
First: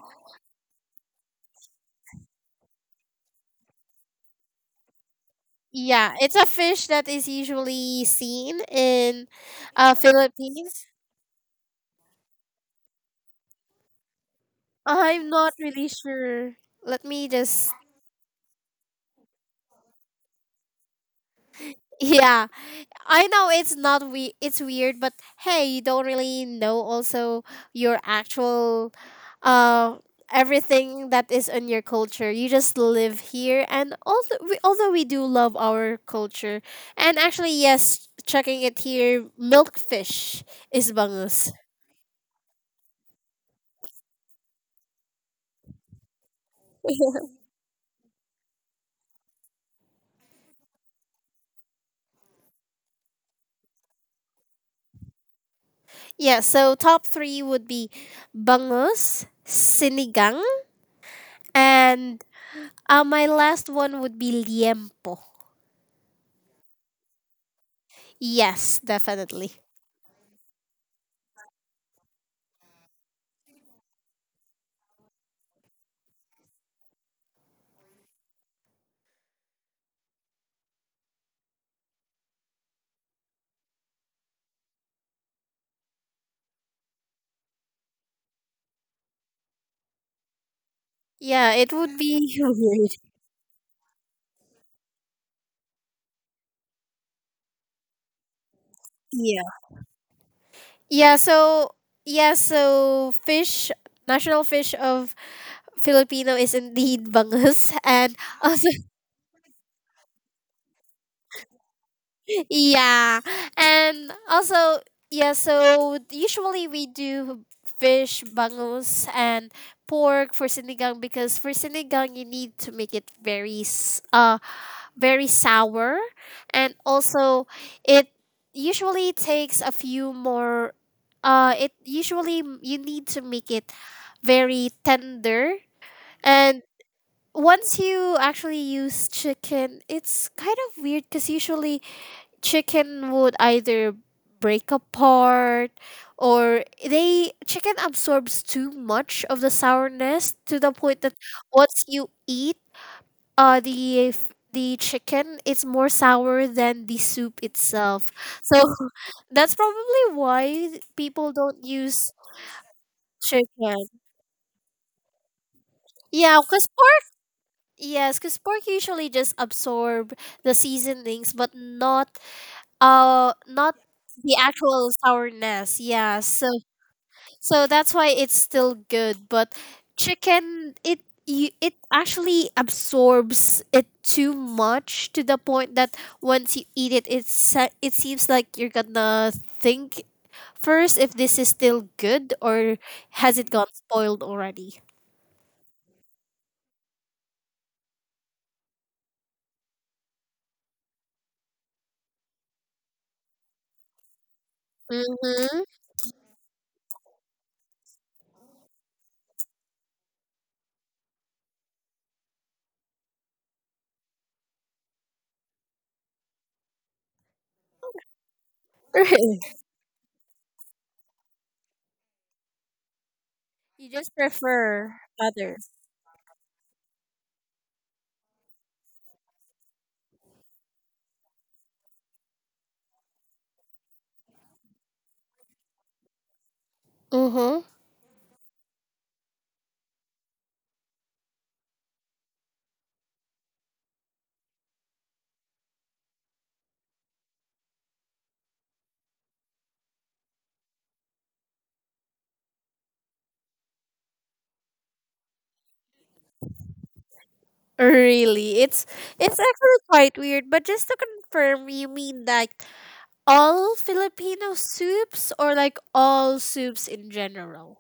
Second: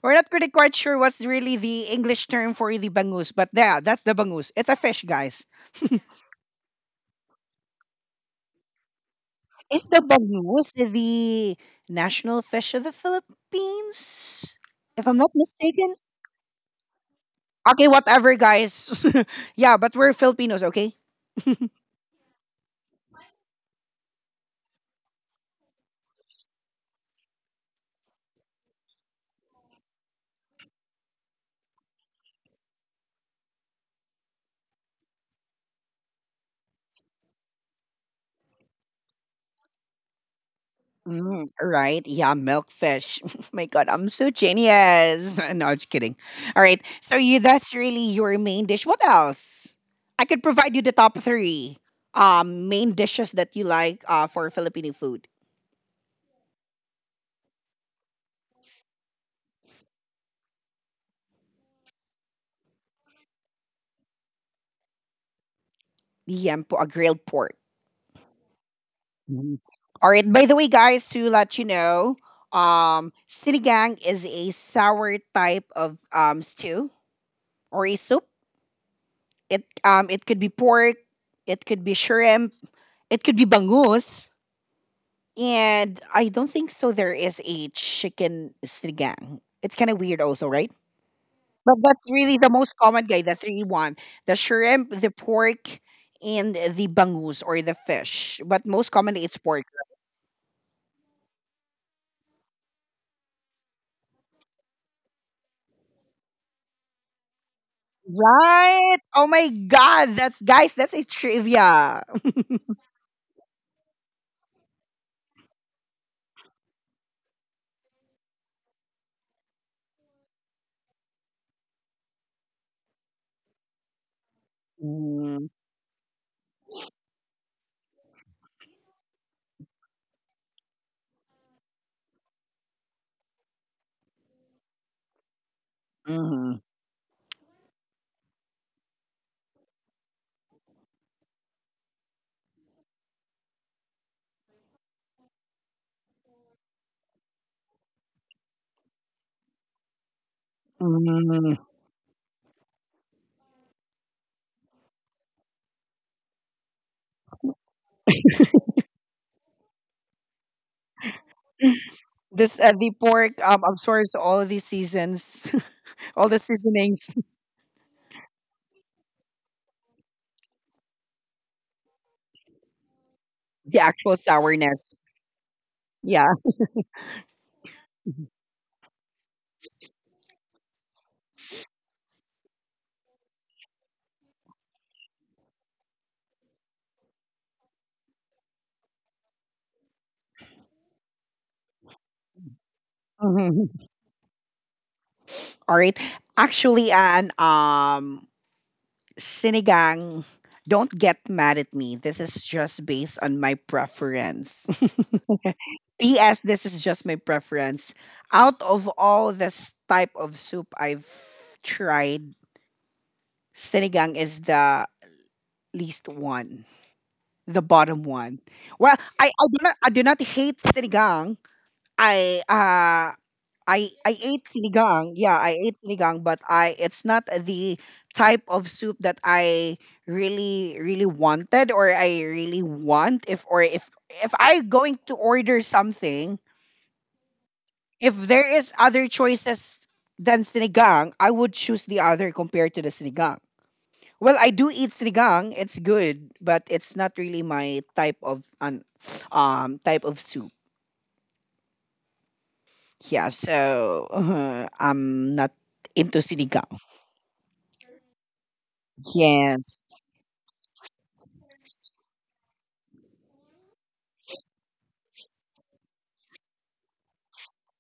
We're not pretty quite sure what's really the English term for the bangus, but yeah, that's the bangus. It's a fish, guys. Yeah, it's a fish that is usually seen in Is the bangus Philippines. the national fish of the Philippines? If I'm I'm not not really mistaken. sure. Let me just. Okay, whatever, guys. yeah, but we're Filipinos, okay? Yeah, I know it's not, we, it's weird, but hey, you don't really know also your actual uh everything that is in your culture. You just live here, and although we do love our culture. And actually, yes, checking it here, milkfish is Mm, bangus. right? Yeah, milkfish. My God, I'm so genius. No, just kidding. All right. So you that's really your main dish. What else? I could provide you the top three main dishes that you like for Filipino food. Yeah, so top 3 would be bangus, sinigang, and my last one would be liempo. Yam po a grilled pork. Yes, definitely. Mhm. All right. By the way, guys, to let you know, sinigang is a sour type of stew or a soup. It it could be pork, it could be shrimp, it could be bangus. And I don't think so there is a chicken sinigang. It's kind of weird also, right? Yeah, it But would that's really be the most weird. common guy, the 3-1. The shrimp, the pork, and the bangus or the fish. But most commonly it's Yeah. pork. Yeah, so yeah, so fish, national fish of Filipino is indeed bangus, and also Right? Oh my god, that's guys, that's a trivia. yeah. And also yeah, so usually we do fish bangus and pork for sinigang, because for sinigang you need to make it very Mm, sour, and also it usually takes a few more it you need to make it very tender, mhm, and once you actually use chicken it's kind of weird, cuz usually chicken would either break apart or they chicken absorbs too much of the sourness to the point that mhm. once you eat the chicken is more sour than the soup itself. So that's probably why people don't use This the pork chicken. absorbs all the seasons, all the Yeah, cuz pork, seasonings, yes, cuz pork usually just absorb the seasonings but not not the actual the actual sourness. sourness. Yeah. Yeah. So, so that's why it's still good, but chicken, it, you, it actually absorbs it too much to the point that once you eat it it's it seems like you're gonna think first if this is still good or has it gone Mm-hmm. spoiled already. All right. Actually, an sinigang. Don't get mad at me. This is just based on my preference. Mhm. P.S. This is just my preference. Out of all this type of soup I've tried, sinigang is the least one, the bottom one. Well, I, I do not hate sinigang. I uh I You I just ate prefer sinigang. Yeah, I others. ate sinigang, but I it's not the type of soup that I really really wanted or I really want if I going to order something, Mm-hmm. if there is other choices than sinigang, I would choose the other compared to the sinigang. Well, I do eat sinigang. It's good, but it's not really my type of an type of soup. Yeah, so I'm not into sinigang. Really, it's Yes. actually quite weird. But just to confirm, you mean like all Filipino soups or like all soups in general?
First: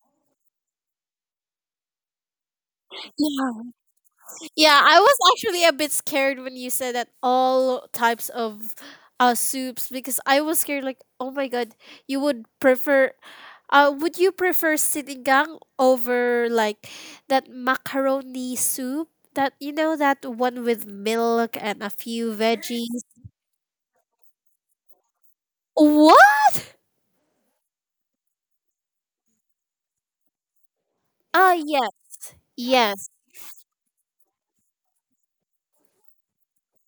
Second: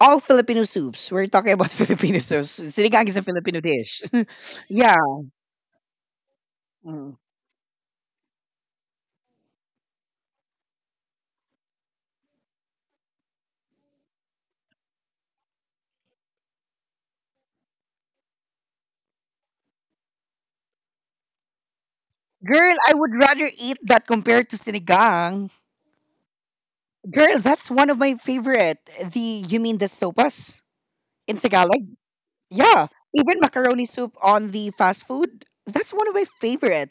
All Filipino soups. We're talking about Filipino soups. Sinigang is a Filipino Yeah. dish. Yeah, yeah. I was actually a bit scared when you said that Mm. all types of soups, because I was scared like, oh my god, you would prefer would you prefer sinigang over like that macaroni soup? That, you know, that one with milk and a few Girl, I veggies. would rather eat that compared to sinigang. What? Girl, that's one of my favorite. The you mean the sopas in Ah, Tagalog? yes. Yeah. Yes. Even macaroni soup on the fast food. That's one of my favorite.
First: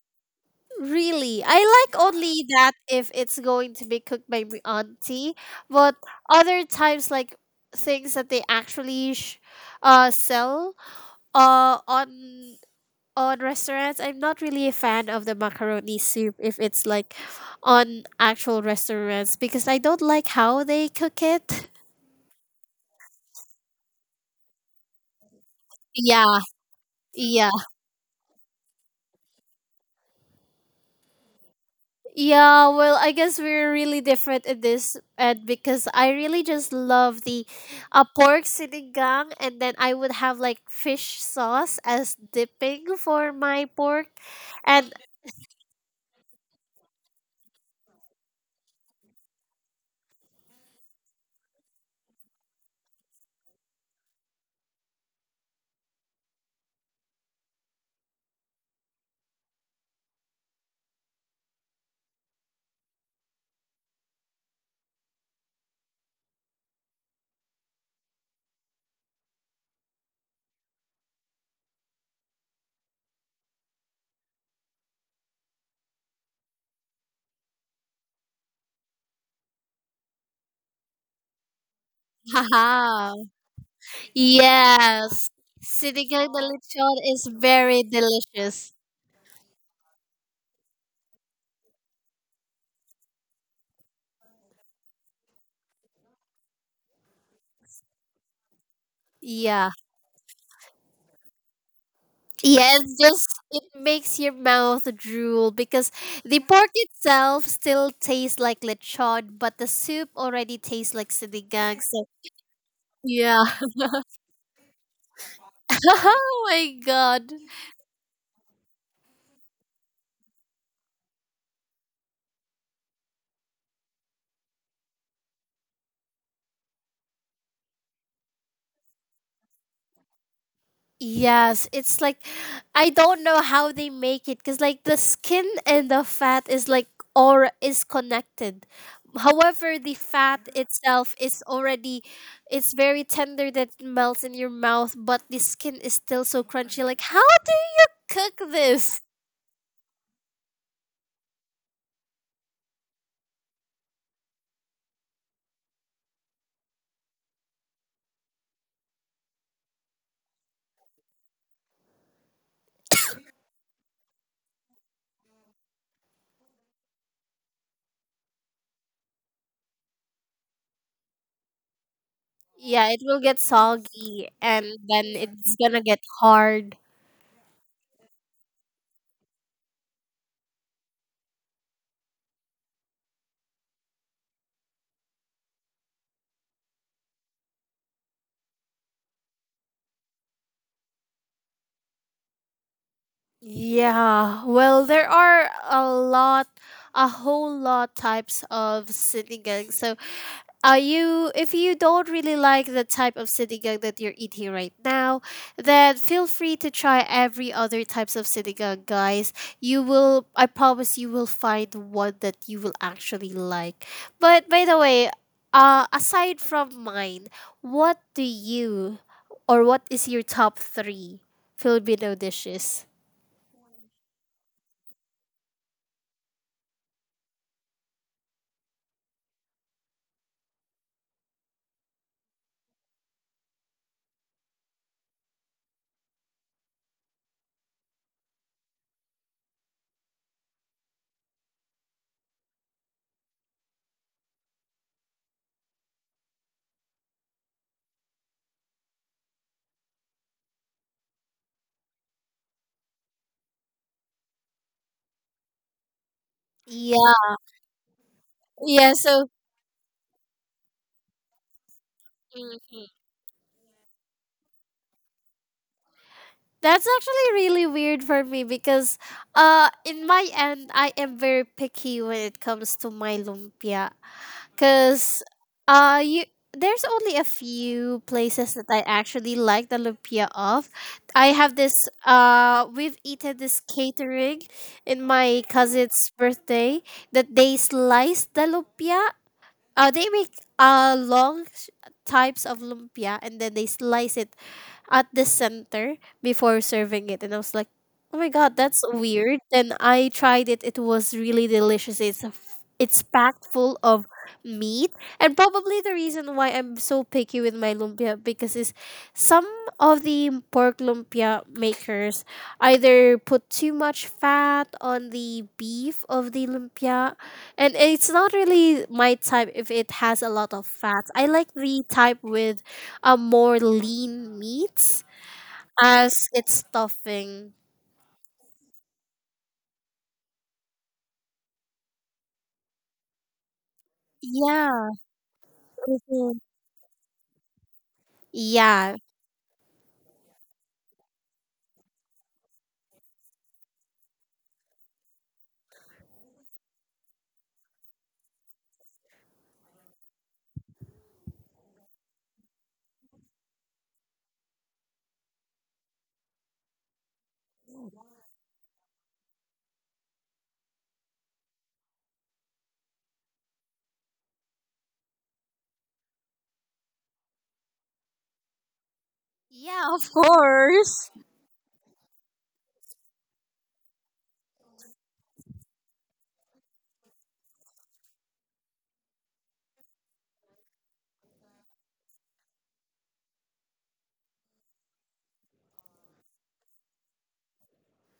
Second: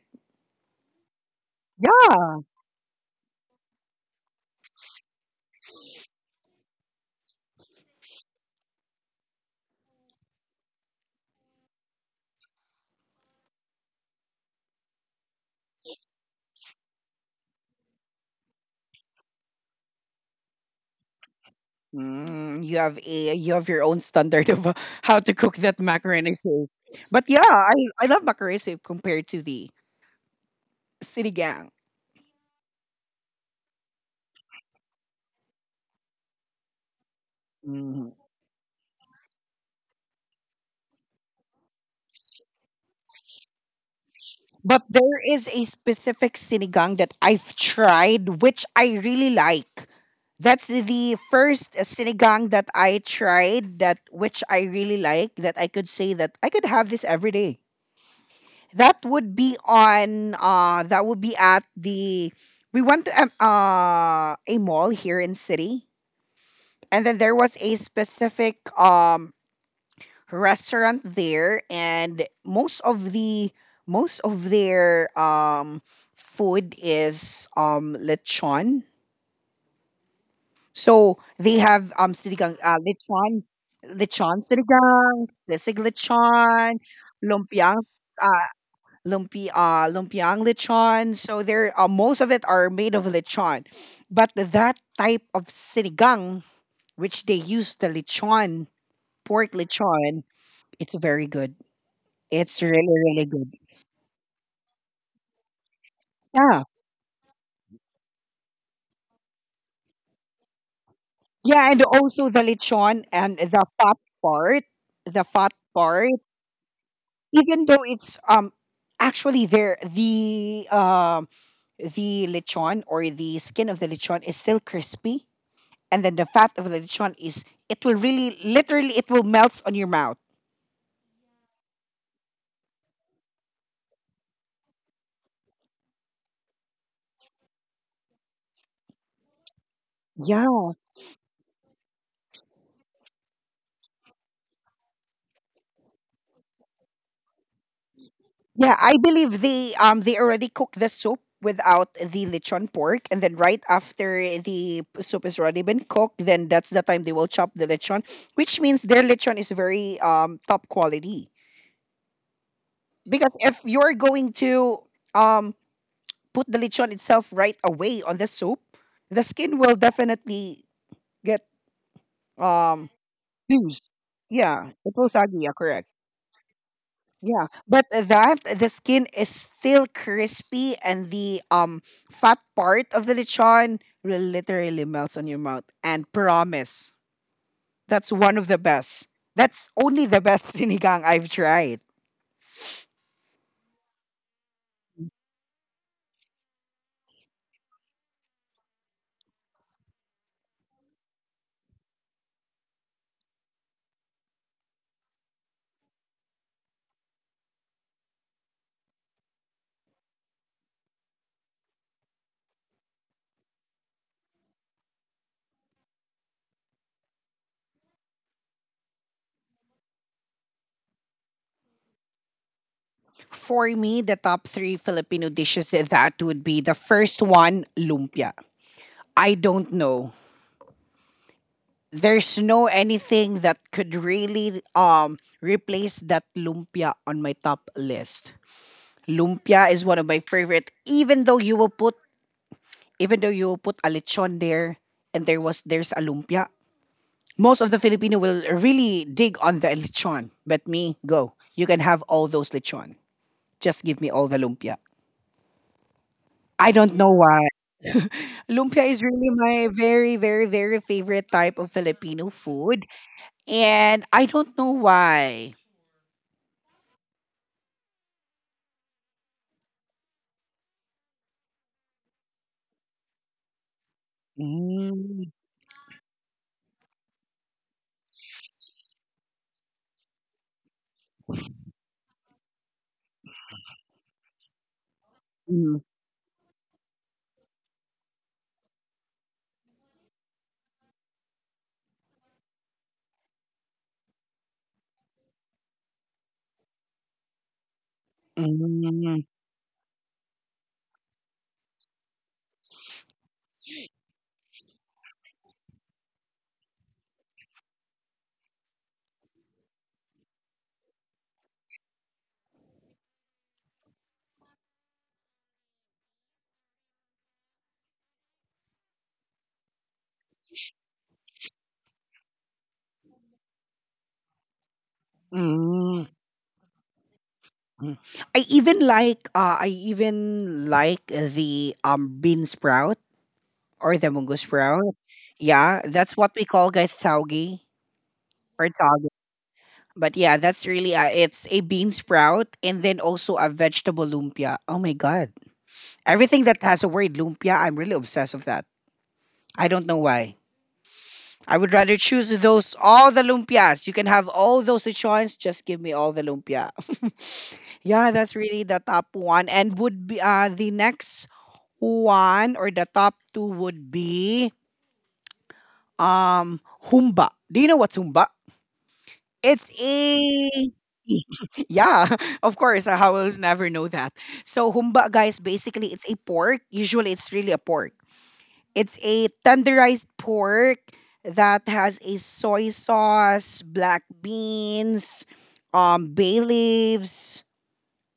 Really, I like Yeah. only that if it's going to be cooked by my auntie, but other times, like things that they actually sell on restaurants, I'm not really a fan of the macaroni soup if it's like on actual restaurants, because I don't like how they cook it. Mm, you have your own standard of how to cook that macaroni Yeah, soup. But yeah, yeah. I love macaroni soup compared to the sinigang. Yeah, well, I guess we're really different in this, and because I really just love the Mm-hmm. pork sinigang, and then I would have like fish sauce as dipping for my pork, But and there is a specific sinigang that I've tried, which I really like. That's the first sinigang that I tried that which I really like that I could say that I could have this every day. That would be on that would be at the we went to a mall here in city and then there was a specific restaurant there and most of their food is lechon. So they have sinigang haha, lechon lechon sinigang, yes, sisig sinigang na lechon, lechon is lumpiang very s- delicious. lumpi lumpiang lechon. So they're most of it are made of lechon. But that type of sinigang which they use the lechon, pork Yeah, lechon, it's very good. It's yeah, really, it's really just, good. it makes your mouth drool because the Yeah. pork itself still tastes like lechon, but the soup already tastes like Yeah. sinigang. And also the lechon and Yeah. Part, the fat part, oh my god. even though it's, actually there, the lechon or the skin of the lechon is still crispy. And then the fat of the lechon is, it will really, literally, it will melts on your mouth. Yes, it's like, I don't know how they make it, cuz like the skin and the fat is like or is connected. However, the fat Yeah. itself is already, it's very tender that it melts in your mouth, but the skin is still so crunchy. Like how do you cook Yeah, I this? believe they already cook the soup without the lechon pork, and then right after the soup is already been cooked, then that's the time they will chop the lechon, which means their lechon is very top quality. Because if you're going to um put the lechon itself right away on the soup, the skin will definitely get Yeah, um it will get used. soggy and Yeah, it then will saggy. it's Yeah, going to correct. get hard. Yeah, but that the skin is still crispy and the fat part of the lechon will literally melts on your mouth. And promise, that's one of the best. That's only the best sinigang I've tried. Yeah, well, there are a lot, a whole lot types of city gang. So, are you, if you don't really like the type of city gang that you're eating right now, then feel free to try every other types of city gang, guys. You will, I promise, you will find one that you will actually like. But by the way, aside from mine, what do you, or what is your top three Filipino dishes? For me, the top three Filipino dishes eh, that would be the first one, lumpia. I don't know. There's no anything that could really replace that lumpia on my top list. Lumpia is one of my favorite. Even though you will put a lechon there, and there's a lumpia. Most of the Filipino will really dig on the lechon, but me, go. You can have all those lechon. Just give me all the lumpia. I don't know why. Lumpia Yeah, is so really my very, very, very favorite type of Filipino hmm food, and I don't know why. that's actually really weird for me because in my end I am very picky when it comes to my lumpia, cuz Mm, you there's only a few places that I actually like the lumpia of. I have this we've eaten this catering in my mm, cousin's birthday that they slice the lumpia. They make long types of lumpia and then they slice it at the center before serving it. And I was like, oh my God, that's mm, mm. weird. Then I tried it. It was really delicious. It's packed full of meat, and probably the reason why I'm so picky with my lumpia because is some of the pork lumpia makers either put too much fat on the beef of the lumpia, and it's not really my type if it has a lot of fat. I like the type with a more lean meats mm. as its stuffing. Mm. I even like the bean sprout or the mungo Yeah. sprout. Yeah, that's what Mhm. we call guys taugi or Yeah. taugi. But yeah, that's really it's a bean sprout and then also a vegetable lumpia. Oh my god. Everything that has a word lumpia, I'm really obsessed with that. I don't know why. I would rather choose those all the lumpias. You can have all those choice, just give me all the lumpia. yeah, that's really the top one and would be the next one or the top two would be um humba. Do you know what's humba? It's Yeah, of a course. yeah, of course. I will never know that. So humba, guys, basically it's a pork. Usually it's really a pork. It's a tenderized pork that has a soy sauce, black beans, bay leaves.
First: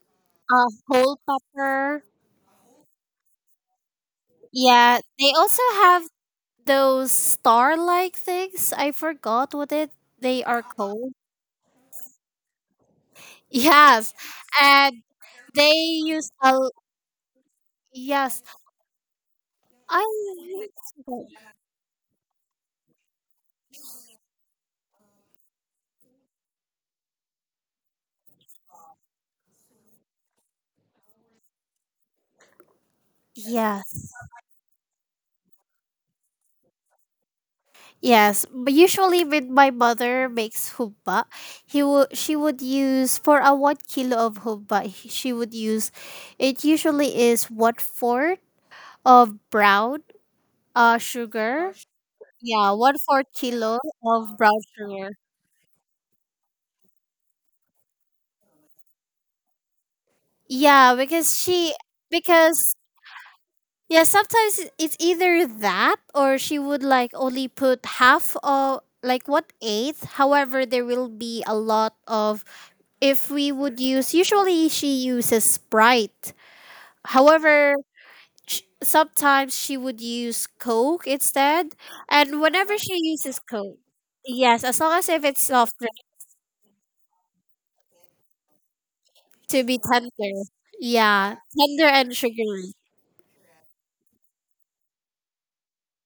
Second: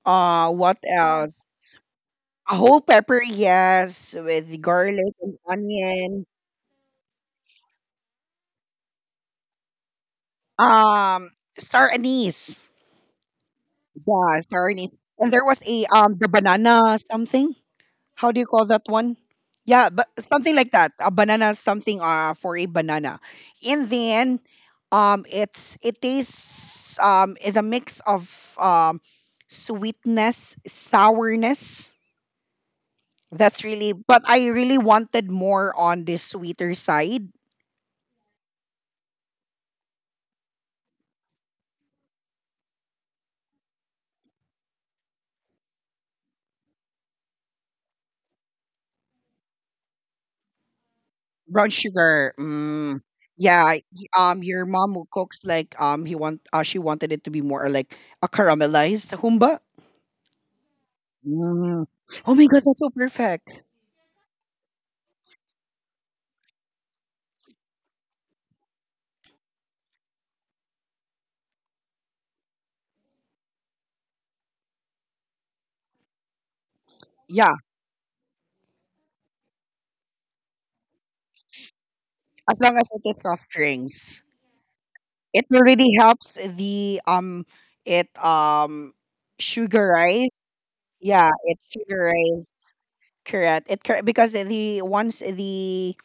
What Whole else? pepper. A whole pepper, yes, with Yeah, garlic they and also have onion. those star-like things. I forgot what it, they are called. Um, star anise. Yes, Yeah, star anise. and And there was they a the use a. banana something. How do Yes. you call that one? Yeah, but something I like that. A banana something for a banana. And then it tastes is a mix of sweetness, sourness. That's really Yes. but I really wanted more on the sweeter side. Yes, but usually when my mother makes hubba, he will she would use for a 1 kilo of hubba. She would use, it usually is 1/4 of brown Brown sugar. sugar. Yeah, one Mm. fourth Yeah, kilo y- of brown your mom will sugar. cooks like he want she wanted it to be more like a caramelized humba. Yeah, because she Mm. Oh my god, because that's so perfect. yeah sometimes it's either that, or she would like only put half of like what eighth. However, there will be a lot of, if we would use, usually she uses sprite, Yeah, however sometimes she would use coke instead, and as whenever long as she it is uses soft coke, drinks, yes as long as if it's it soft really drink helps the it to be sugarize. tender, Yeah, yeah it tender and sugarize sugary Correct. It correct because the once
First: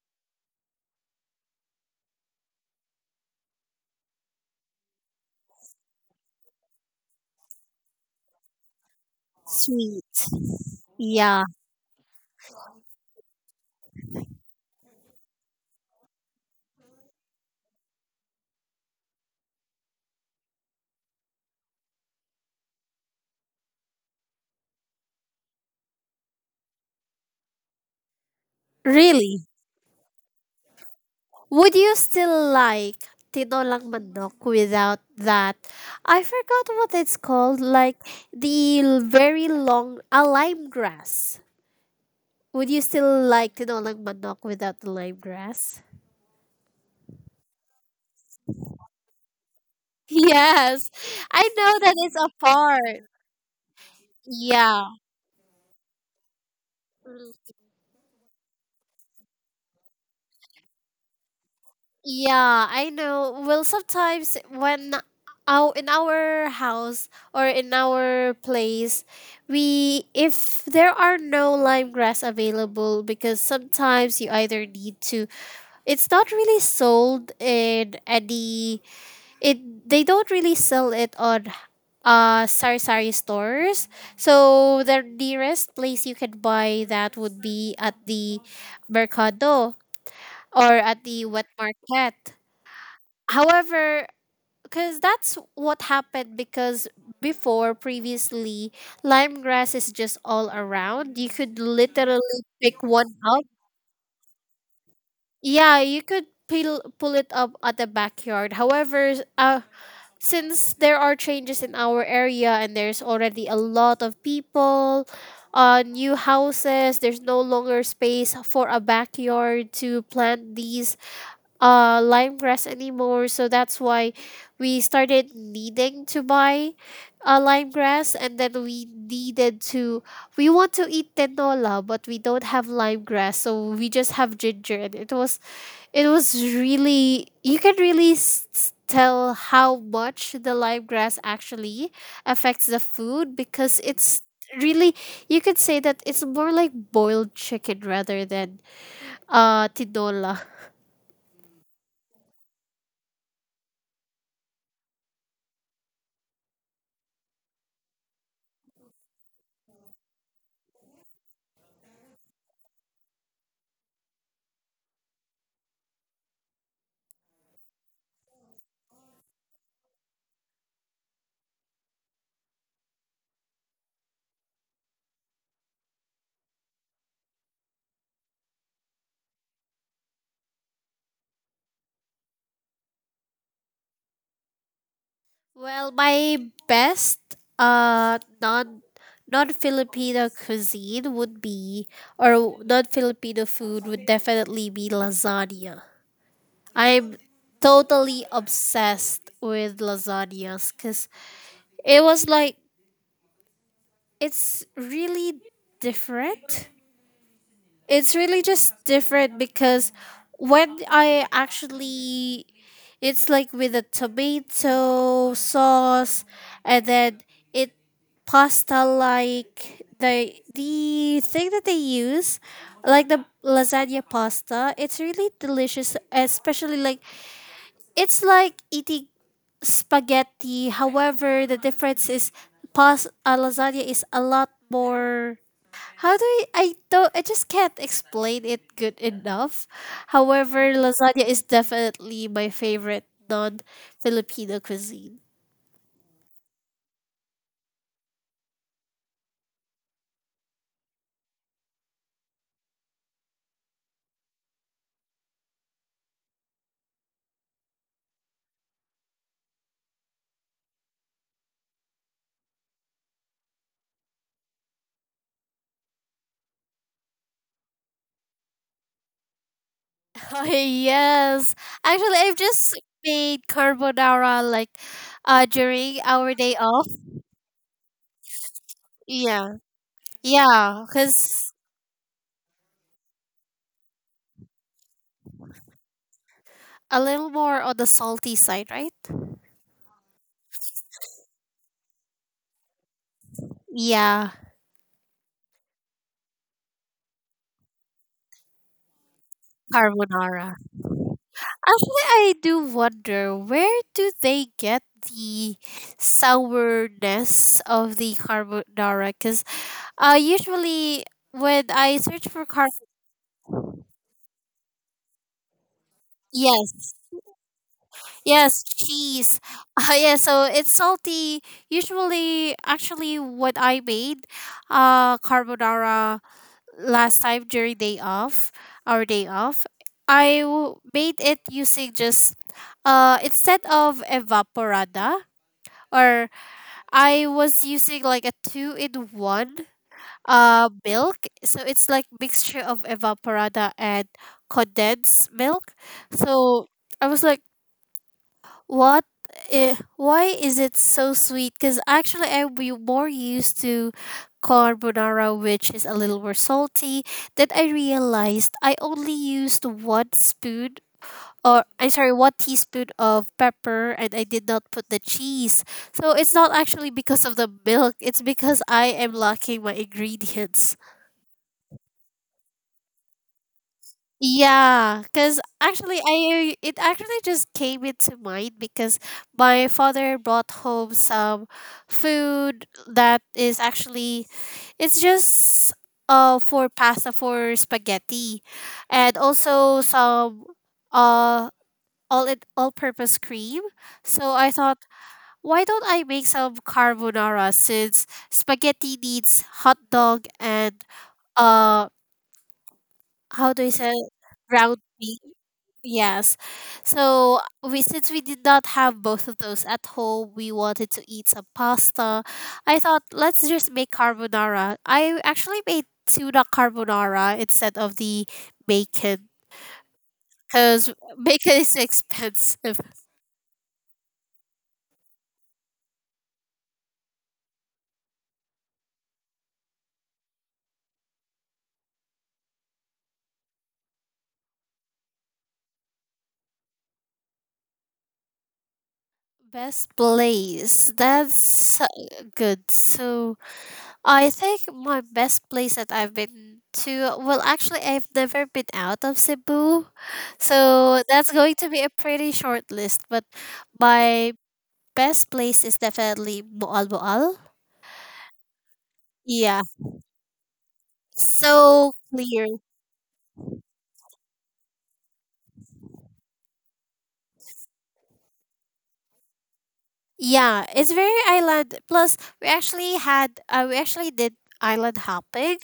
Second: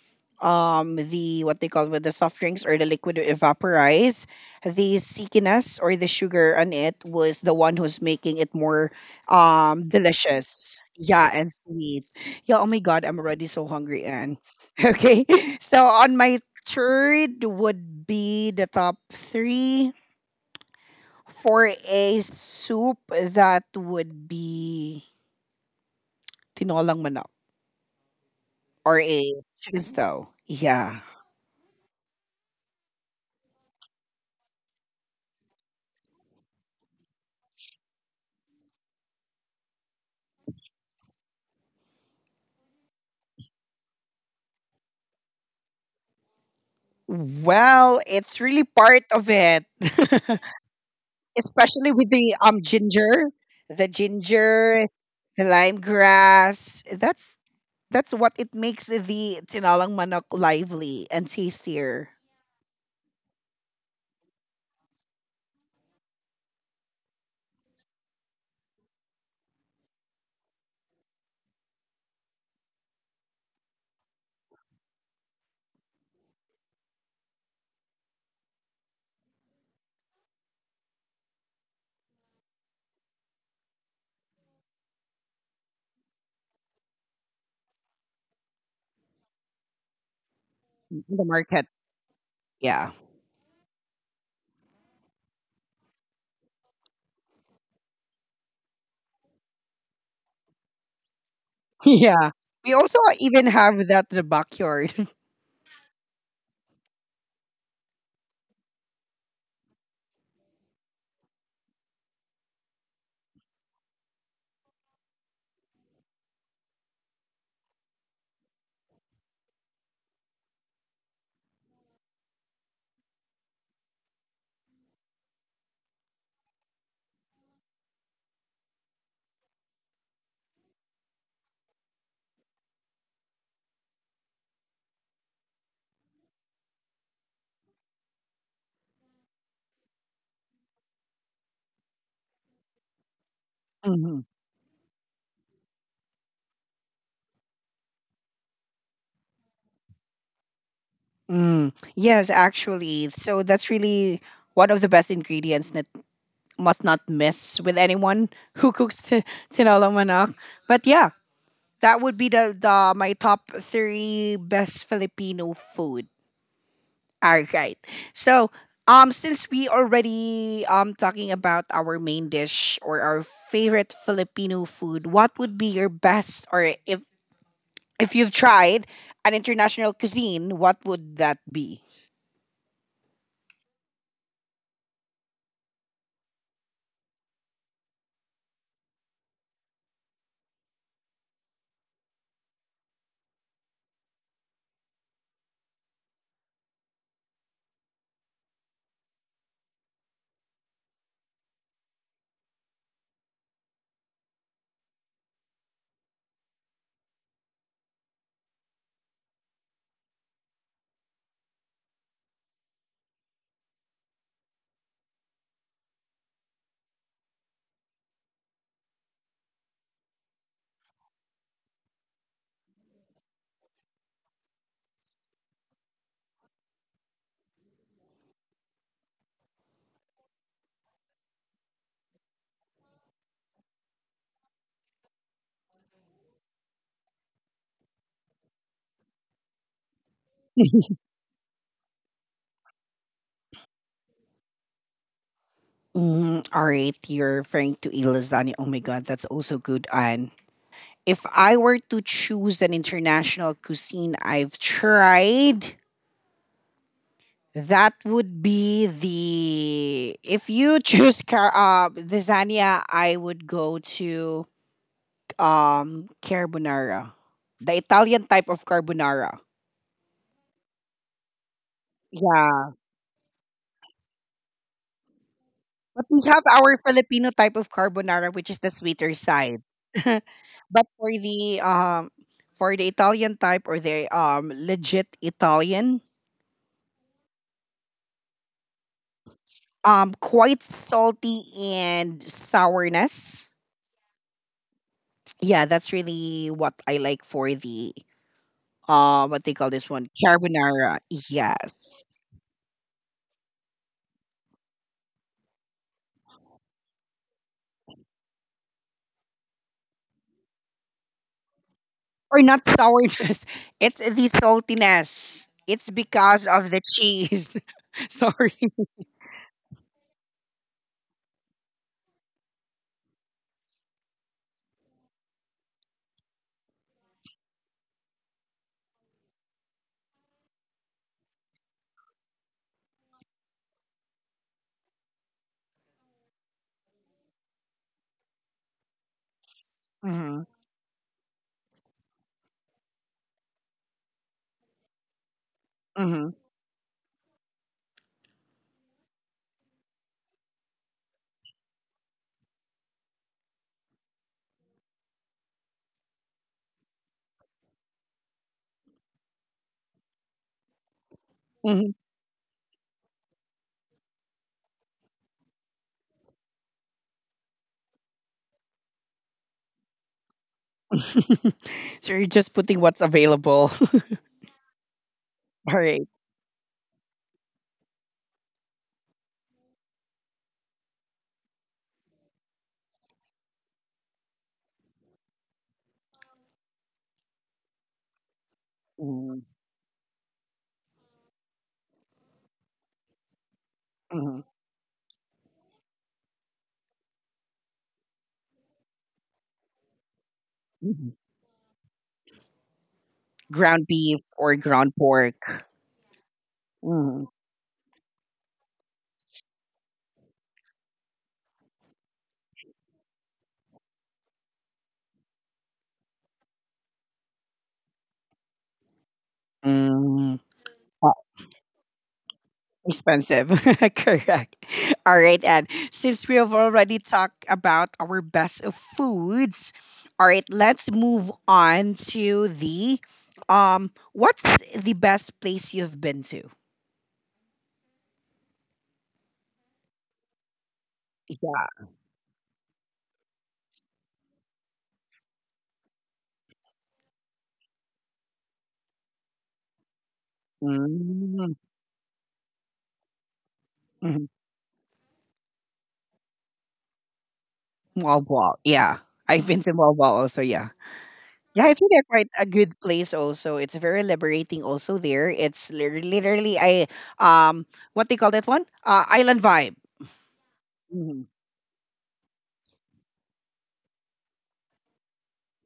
the what they call with the soft drinks or the liquid evaporize, the stickiness or the sugar on it was the one who's making it more sweet, delicious. Yeah, yeah and sweet. Yeah, oh my god, I'm already so hungry and okay. So on my third would be the top three for a soup that would be tinolang manok. Or a really. shoes though? Yeah. Would you still like tinolang manok without that, I forgot what it's called, like the very long a lime grass. Would you still like tinolang manok without the lime grass? Well, it's really part of it. Yes, I know Especially that with it's a the part. ginger. The Yeah, ginger, the lime grass. That's what it makes the tinalang manok lively and tastier yeah, I know. Well, sometimes when our in our house or in our place, we if there are no lime grass available, because sometimes you either need to. It's not really sold in any. It They don't really sell it on sari-sari stores. So the nearest place you can buy that would be at the mercado or at in the the wet market. market. Yeah. However, because that's what happened, because before, previously lime grass is just all around. You could Yeah. literally We pick also one up. even have that in the backyard. Yeah, you could peel, pull it up at the backyard. However, since there are changes in our area and there's already a lot of people, new houses, there's no longer space for a backyard to plant these lime grass anymore, so that's why we started needing to buy lime grass, and then we want to eat tenola but we don't have lime grass, so we just have ginger, and it was really, you can really tell how much the live grass actually affects the food, because it's Mhm. really, you could say that it's more like boiled chicken rather than tinola. Mm. Yes, actually. So that's really one of the best ingredients must not mess with anyone who cooks tinola manok. But yeah, that would be the my top three best Filipino food. All right. So since we already talking about our main dish or our favorite Filipino food, what would be your best or if you've tried an international cuisine, what would that be? Well, my best non Filipino cuisine would be, or non Filipino food would definitely be lasagna. I'm totally obsessed with lasagnas because it was like, it's really different. It's really just different because when I actually, it's like with a tomato sauce, and then it pasta, like the thing that they use, like the lasagna pasta, it's really delicious, especially like it's like eating spaghetti. However, the difference is pas lasagna is a lot more. How do I? I don't. I just can't explain it good enough. However, lasagna is definitely my favorite non-Filipino cuisine. Mm, all right, you're referring to a lasagna. Oh my god, that's also good, and if I were to choose an international cuisine I've tried, that would be the. If you choose lasagna, I would go to carbonara, the Italian type of carbonara. Oh, yes, actually, I've Yeah, just made carbonara like during but we our have day our off. Filipino type of carbonara, which is the sweeter Yeah, side. yeah, but for because the um for the Italian type or the legit Italian, a little more on the salty side, right? Quite salty and sourness. Yeah, Yeah, that's really what I like for the what they call this one carbonara. carbonara. Actually, Yes. I do wonder, where do they get the sourness of the carbonara? Because usually when I search Or for not carbon, sourness. It's the saltiness. It's because of the yes, cheese. Sorry. yes, cheese. Yeah, so it's salty. Usually, actually, what I made carbonara last time during day off, our day off, I made it using just instead of evaporada or I was using like a two in one Mm-hmm. Milk. So it's like mixture of evaporada and condensed milk. Mm-hmm. So I was like, what? Why is it so sweet? Because actually, I'm more used to carbonara, which is a little more salty. Then I realized I only used one spoon, or I'm sorry, one teaspoon of pepper, and I did not put the cheese. So it's not actually because of the milk, it's because I am lacking my ingredients. Mm-hmm. so you're just putting what's available. Yeah, because All actually right. I it actually just came into mind because my father brought home some food that is actually it's just for pasta for spaghetti and Mhm, also some uh all purpose cream. So mhm, I thought, why don't I make some carbonara since spaghetti needs hot dog and mhm. uh how do you Ground say it? beef or Ground ground beef? pork. Yes. Mm-hmm. So we since we did not have both of those at home, we wanted to eat some pasta. I thought, let's just make carbonara. I actually made tuna carbonara instead of the bacon because bacon is expensive. Expensive. Correct. All right, and since we have already talked about our best of foods, all right, let's move on to the what's the best place you've been to? Best place. That's Yeah. Good. So I think my best place that I've been to, well, actually, I've never been out of Cebu. So that's mm going to be a pretty short list. But mhm. my best place is definitely Boal-Boal. Malbal. Yeah. I've been Yeah. to mall Malbal also, yeah. Yeah, I think So that's quite a clear. good place also. It's very liberating also there. It's literally I um what they call that one? Island vibe. Yeah, it's very Mhm. island. Plus, we actually had, we actually did island hopping.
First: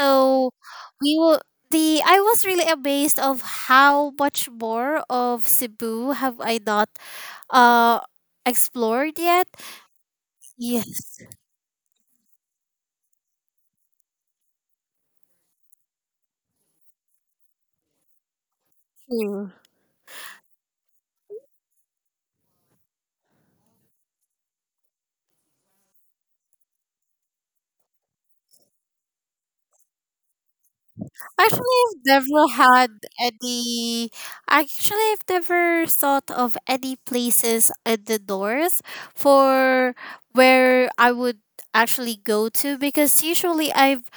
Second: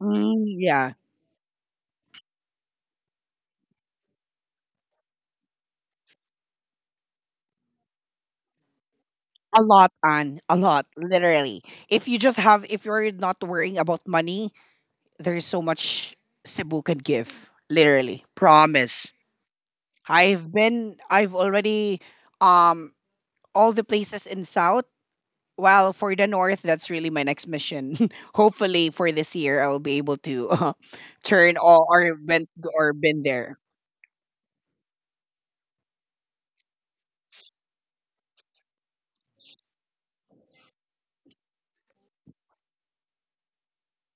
Mm, yeah. we will. The I was really amazed of how much more of Cebu have I not uh explored yet. A lot on a lot Yes. literally if you just have if you're not worrying about money there's so much cebu can give literally promise. Hmm. I've already um all the places in south. Well, for the north, that's really my next mission. Hopefully for this year I'll be able to turn Actually, all I've never had or been there. any. Actually, I've never thought of any places in the north for where I would actually go to, because usually I've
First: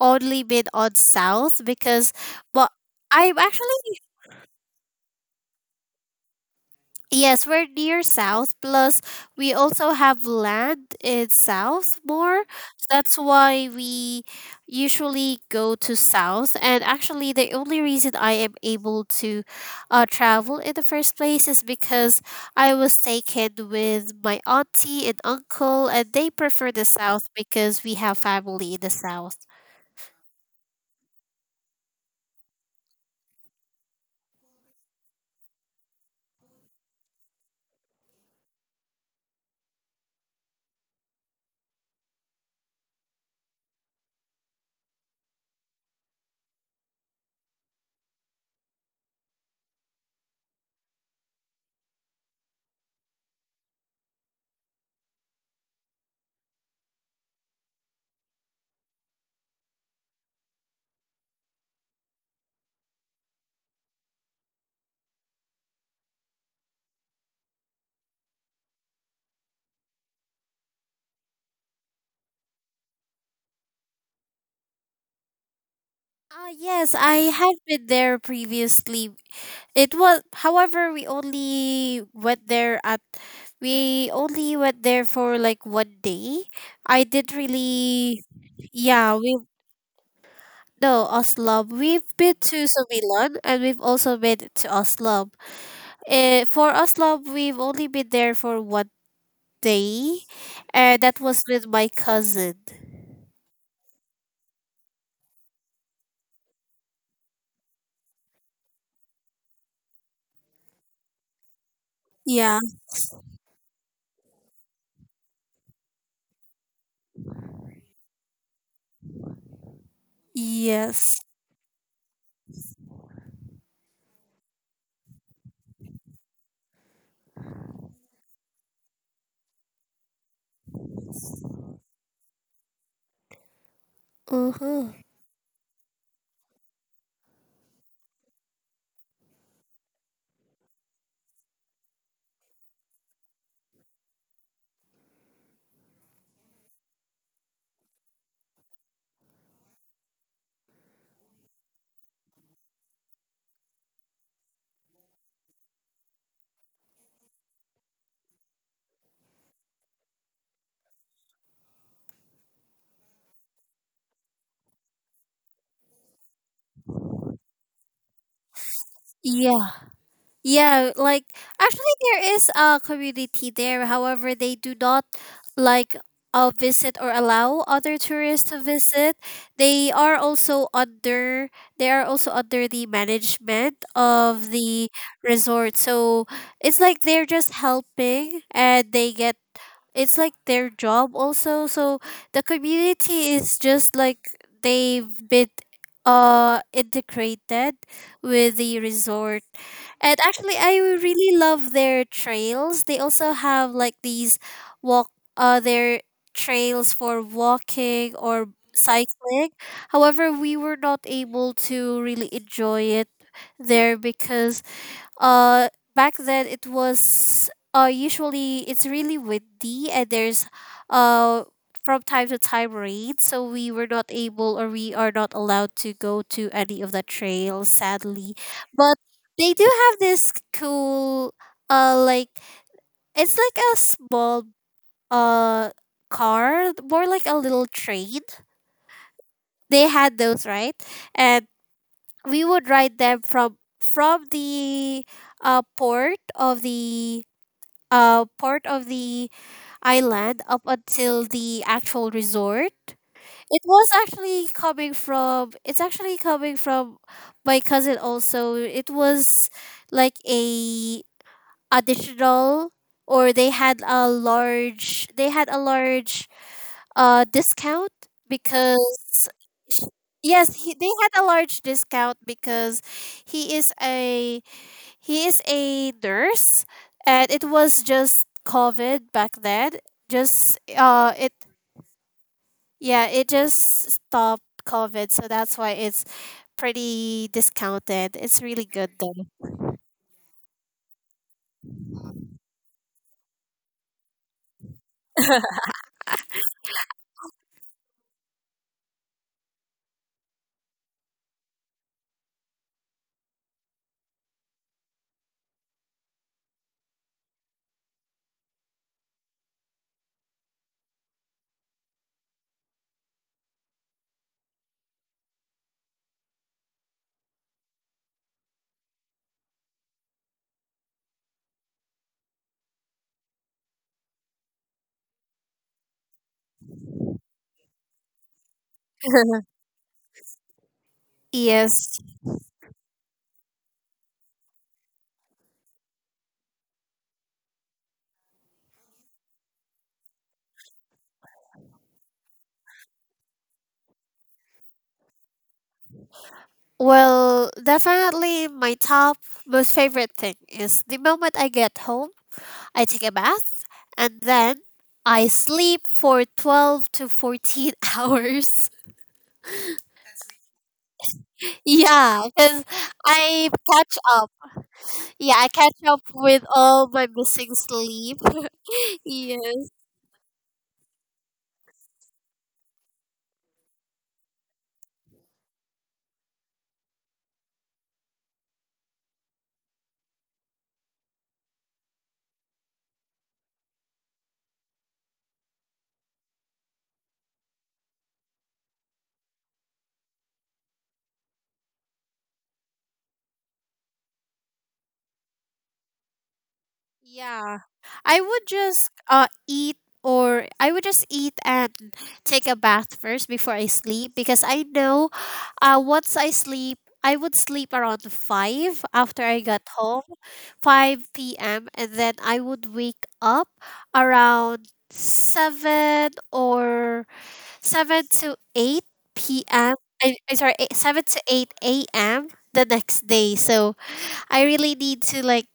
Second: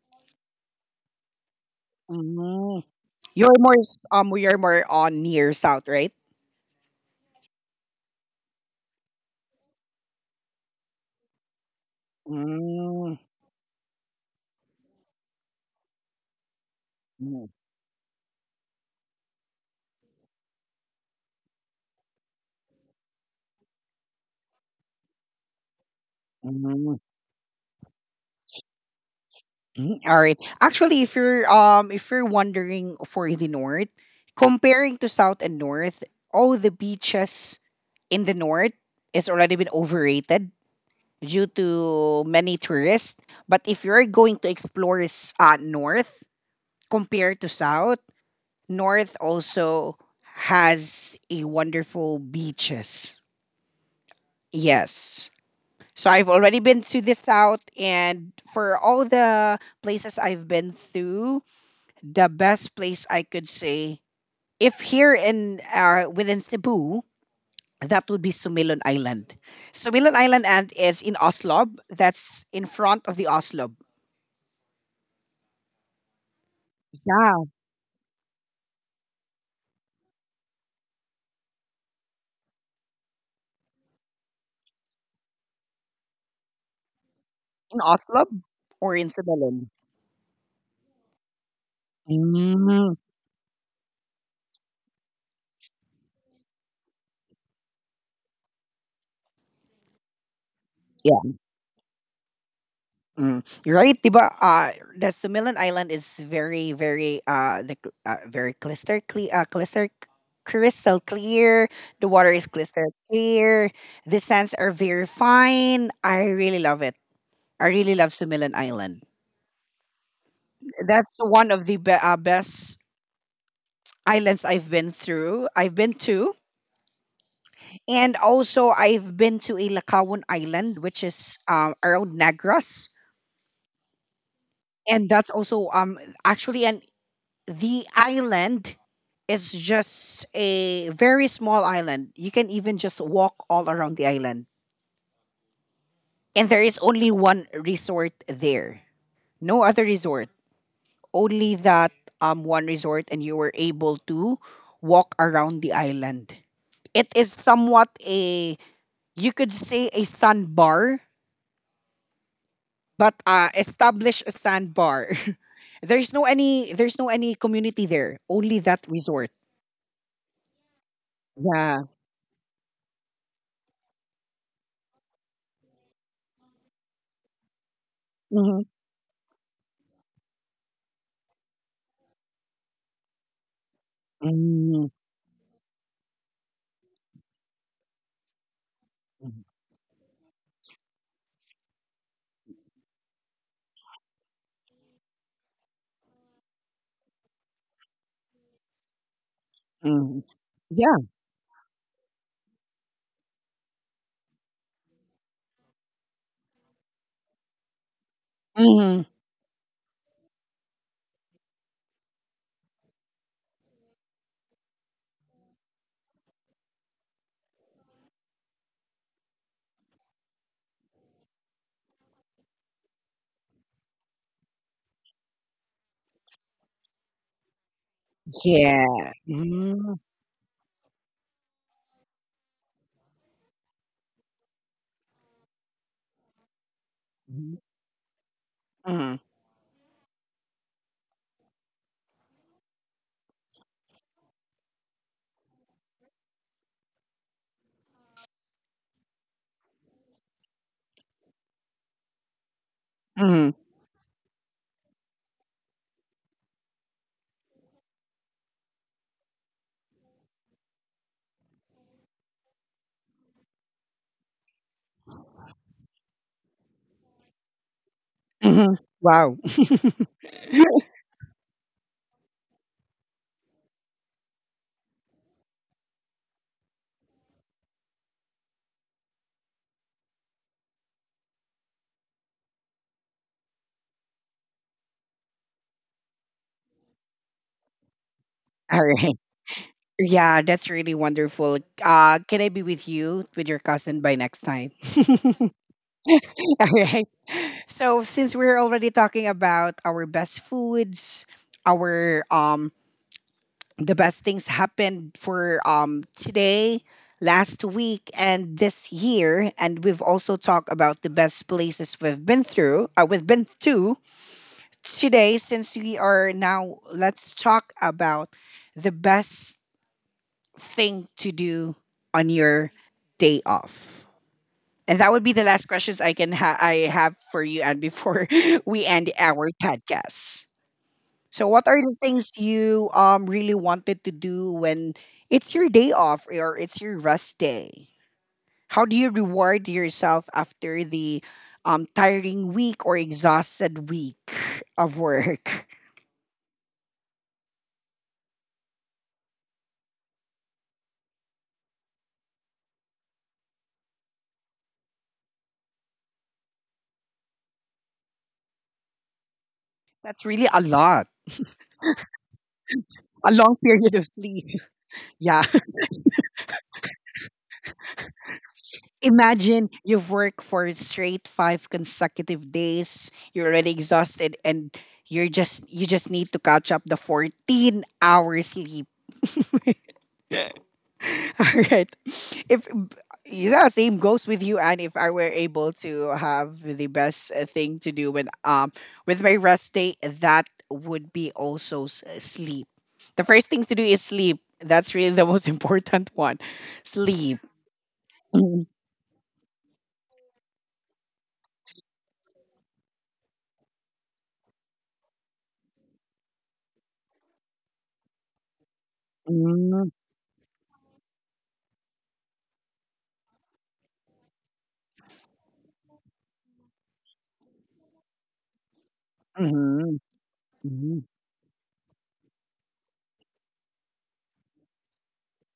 only been on south because, but Mm. I'm you're actually, more s- um you're more on near south, right? yes, we're near south. Plus, we also have land in south more. So Mm. that's why we usually go to south. And actually, the only reason I am able to travel in the first place is because I was taken with my auntie and uncle, and they prefer the Mm. south because we have family in the south. Mm, all right. Actually, if you're if you're wondering for the north, comparing to south and north, all the beaches in the north is already been overrated due to many tourists. But if you're going to explore north compared to south, north also has a wonderful beaches. Yes. So I've already been to the south, and for all the places I've been through, the best place I could say, if here in within Cebu, that would be Sumilon Island. Sumilon Island and is in Oslob. That's in front of the Oslob. Ah yes, I Yeah, have been there previously. It was, however, we only went there for like one day. I didn't in really, Oslob or in yeah. We Sumilon. No, Oslo. We've been to Mm, Sumilan and we've also been to Oslo. For Oslo, we've only been there for one day, and yeah, that was with my cousin. mm. Right, diba? The Sumilon Island is very, very, very crystal clear. The water is Yeah. crystal clear. The sands are very fine. I really love it. I really love Sumilan Island. That's Yes. one of the best islands I've been through. I've been to, and also I've been to a Ilocauan Island, which is around Negros, Uh huh. and that's also actually and the island is just a very small island. You can even just walk all around the island, and there is only one resort there. No other resort. Only that one resort, and you were able to walk around the island. It is somewhat a, you could say, a sandbar, but establish a sandbar. There's no any community there. Only that resort. Yeah. Yeah, like Yeah. actually there is a community there. However, they do not like visit or allow other tourists to Mm-hmm. visit. They are also under they are also under the management of Mm. the resort. So it's like they're just helping and they get it's like their job also. So the community is just like they've been integrated with the resort. And Mm. actually, I Yeah. really love their trails. They also have like these walk, their trails for walking or Hmm. cycling. However, we were not able to really enjoy it there because uh back then it was usually it's really windy and there's uh from time to time rain, so we were not able, or we are not allowed to go to any of the trails sadly. But Yeah. they do Mm-hmm. have this cool like it's like a small uh car, more like a Mm-hmm. little train, Mm-hmm. they had those right? And we would ride them from the port of the part of the island up until the actual resort. Mm-hmm. It was actually coming from. It's actually coming from my cousin. Also, it was like a additional, or they had a large. They had a large discount Mm-hmm. because Wow. sh- yes, they had a large discount because he is a he is a nurse, and it was just COVID back then. Just it yeah, it just stopped COVID, so that's why it's pretty discounted. It's really All good right. though. Yeah, that's really wonderful. Can I be with you with your cousin by next time? All right. So since we're already talking about our best foods, our the best things happened for today, last week, and this year, and we've also talked about the best places we've been through. We've been to today. Since we are now, let's talk about the best thing to do on your day off? And that would be the last questions I I have for you, and before we end our podcast. So, what are the Yes. things you really wanted to do when it's your day off or it's your rest day? How do you reward yourself after the tiring week or exhausted week of work? Well, definitely my top most favorite thing is the moment I get home, I take a bath and then I sleep for 12 to 14 hours. That's really a lot, Yeah, because a I long period catch of up. sleep. Yeah, Yeah. I catch up with all my missing sleep. Imagine Yes. you've worked for straight 5 consecutive days. You're already exhausted, and you just need to catch up the 14 hours sleep. All right. If yeah, same goes with you. And if I were able to have the best thing to do when with my rest day, that would be also sleep. The first thing to do is sleep. That's really the most important one. Sleep. Yeah. I would Mm-hmm. just eat and take a bath first before I sleep because I know once I sleep I would sleep around 5 p.m. after I got Mm-hmm. home, 5 p.m., and then I would wake up around 7 or 7 to 8 p.m. Mm-hmm. I, am sorry, eight- Mm-hmm. 7 to 8 a.m. the next day. So I really need to like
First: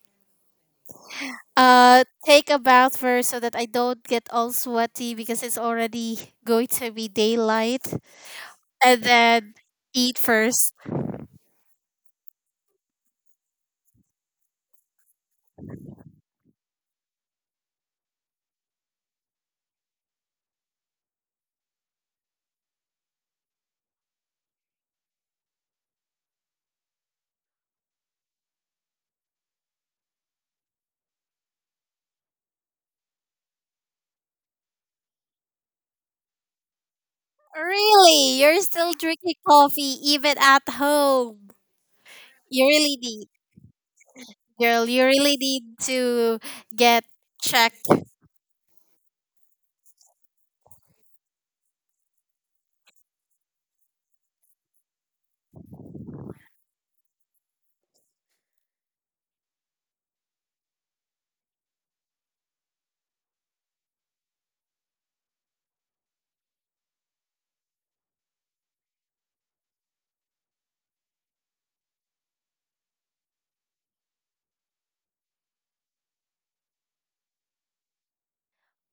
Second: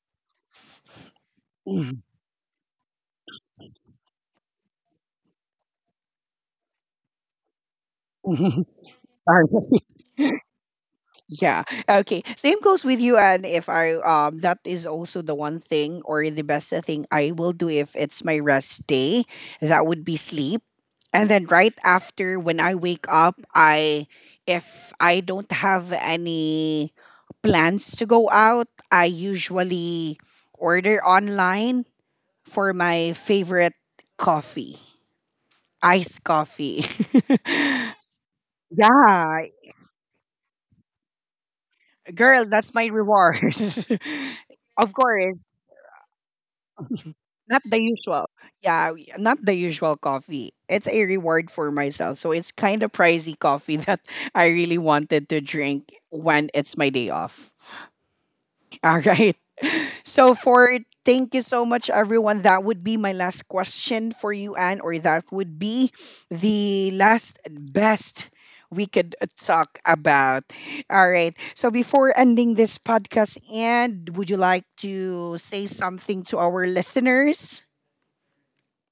take a bath first so that I don't get all sweaty because it's already going to be daylight, Mhm. and then Sorry. eat first. Yeah. Okay. Same goes with you. And if I, that is also the one thing or the best thing I will do if it's my rest day. That would be sleep. And then right after when I wake up, I, if I don't have any plans to go out, I usually order online for my favorite coffee, iced coffee. Really? You're still drinking Yeah, coffee even at home. girl, You that's my really need. reward. Girl, Of you really course, need to get not the checked. usual. Yeah, not the usual coffee. It's a reward for myself. So it's kind of pricey coffee that I really wanted to drink when it's my day off. All right. So for, thank you so much everyone. That would be my last question for you, Anne, or that would be the last best we could talk about. All right. So before ending this podcast, Anne, would you like to say something to our listeners?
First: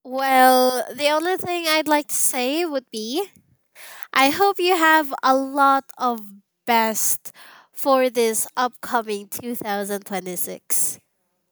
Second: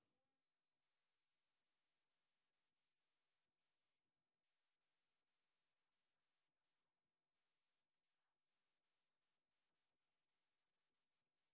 Well, the only thing I'd like to say would be I hope you have a lot of best for this upcoming 2026.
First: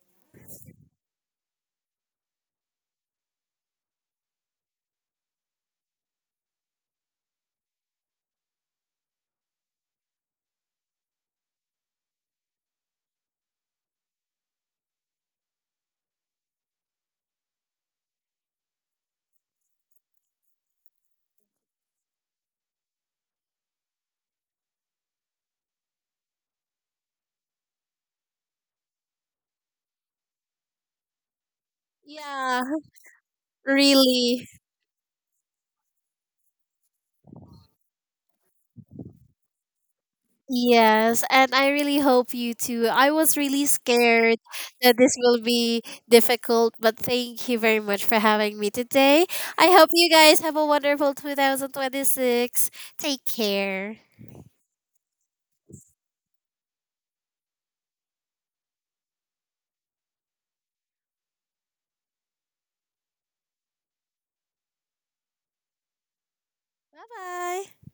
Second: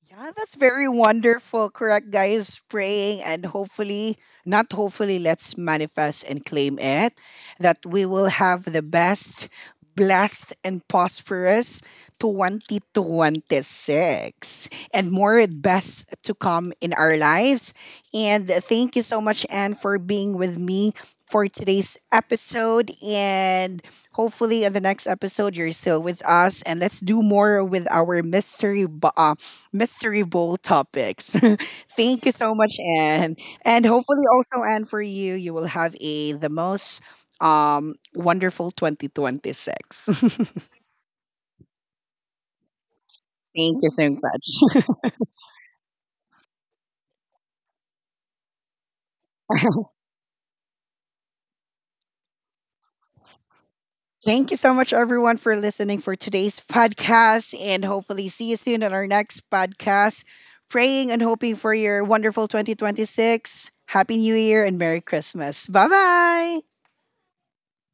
Yeah, that's very wonderful. Correct, guys. Praying and hopefully, not hopefully, let's manifest and claim it, that we will have the best, blessed, and prosperous 2026, and more best to come in our lives. And thank you so much, Anne, for being with me for today's episode. And hopefully, in the next episode, you're still with us. And let's do more with our mystery, mystery bowl topics. Thank you so Yeah, much, Anne. And hopefully, really. also, Anne, for you, you will have a the most wonderful 2026. Yes, and I really hope you too. I was really Thank you so scared much. that this will be difficult, but thank you very much for having me today. I hope you guys have a wonderful 2026. Take care. Thank you so much, everyone, for listening for today's podcast. And hopefully, see you soon on our next podcast. Praying and hoping for your wonderful 2026. Happy New Year and Merry Christmas. Bye bye. Bye bye.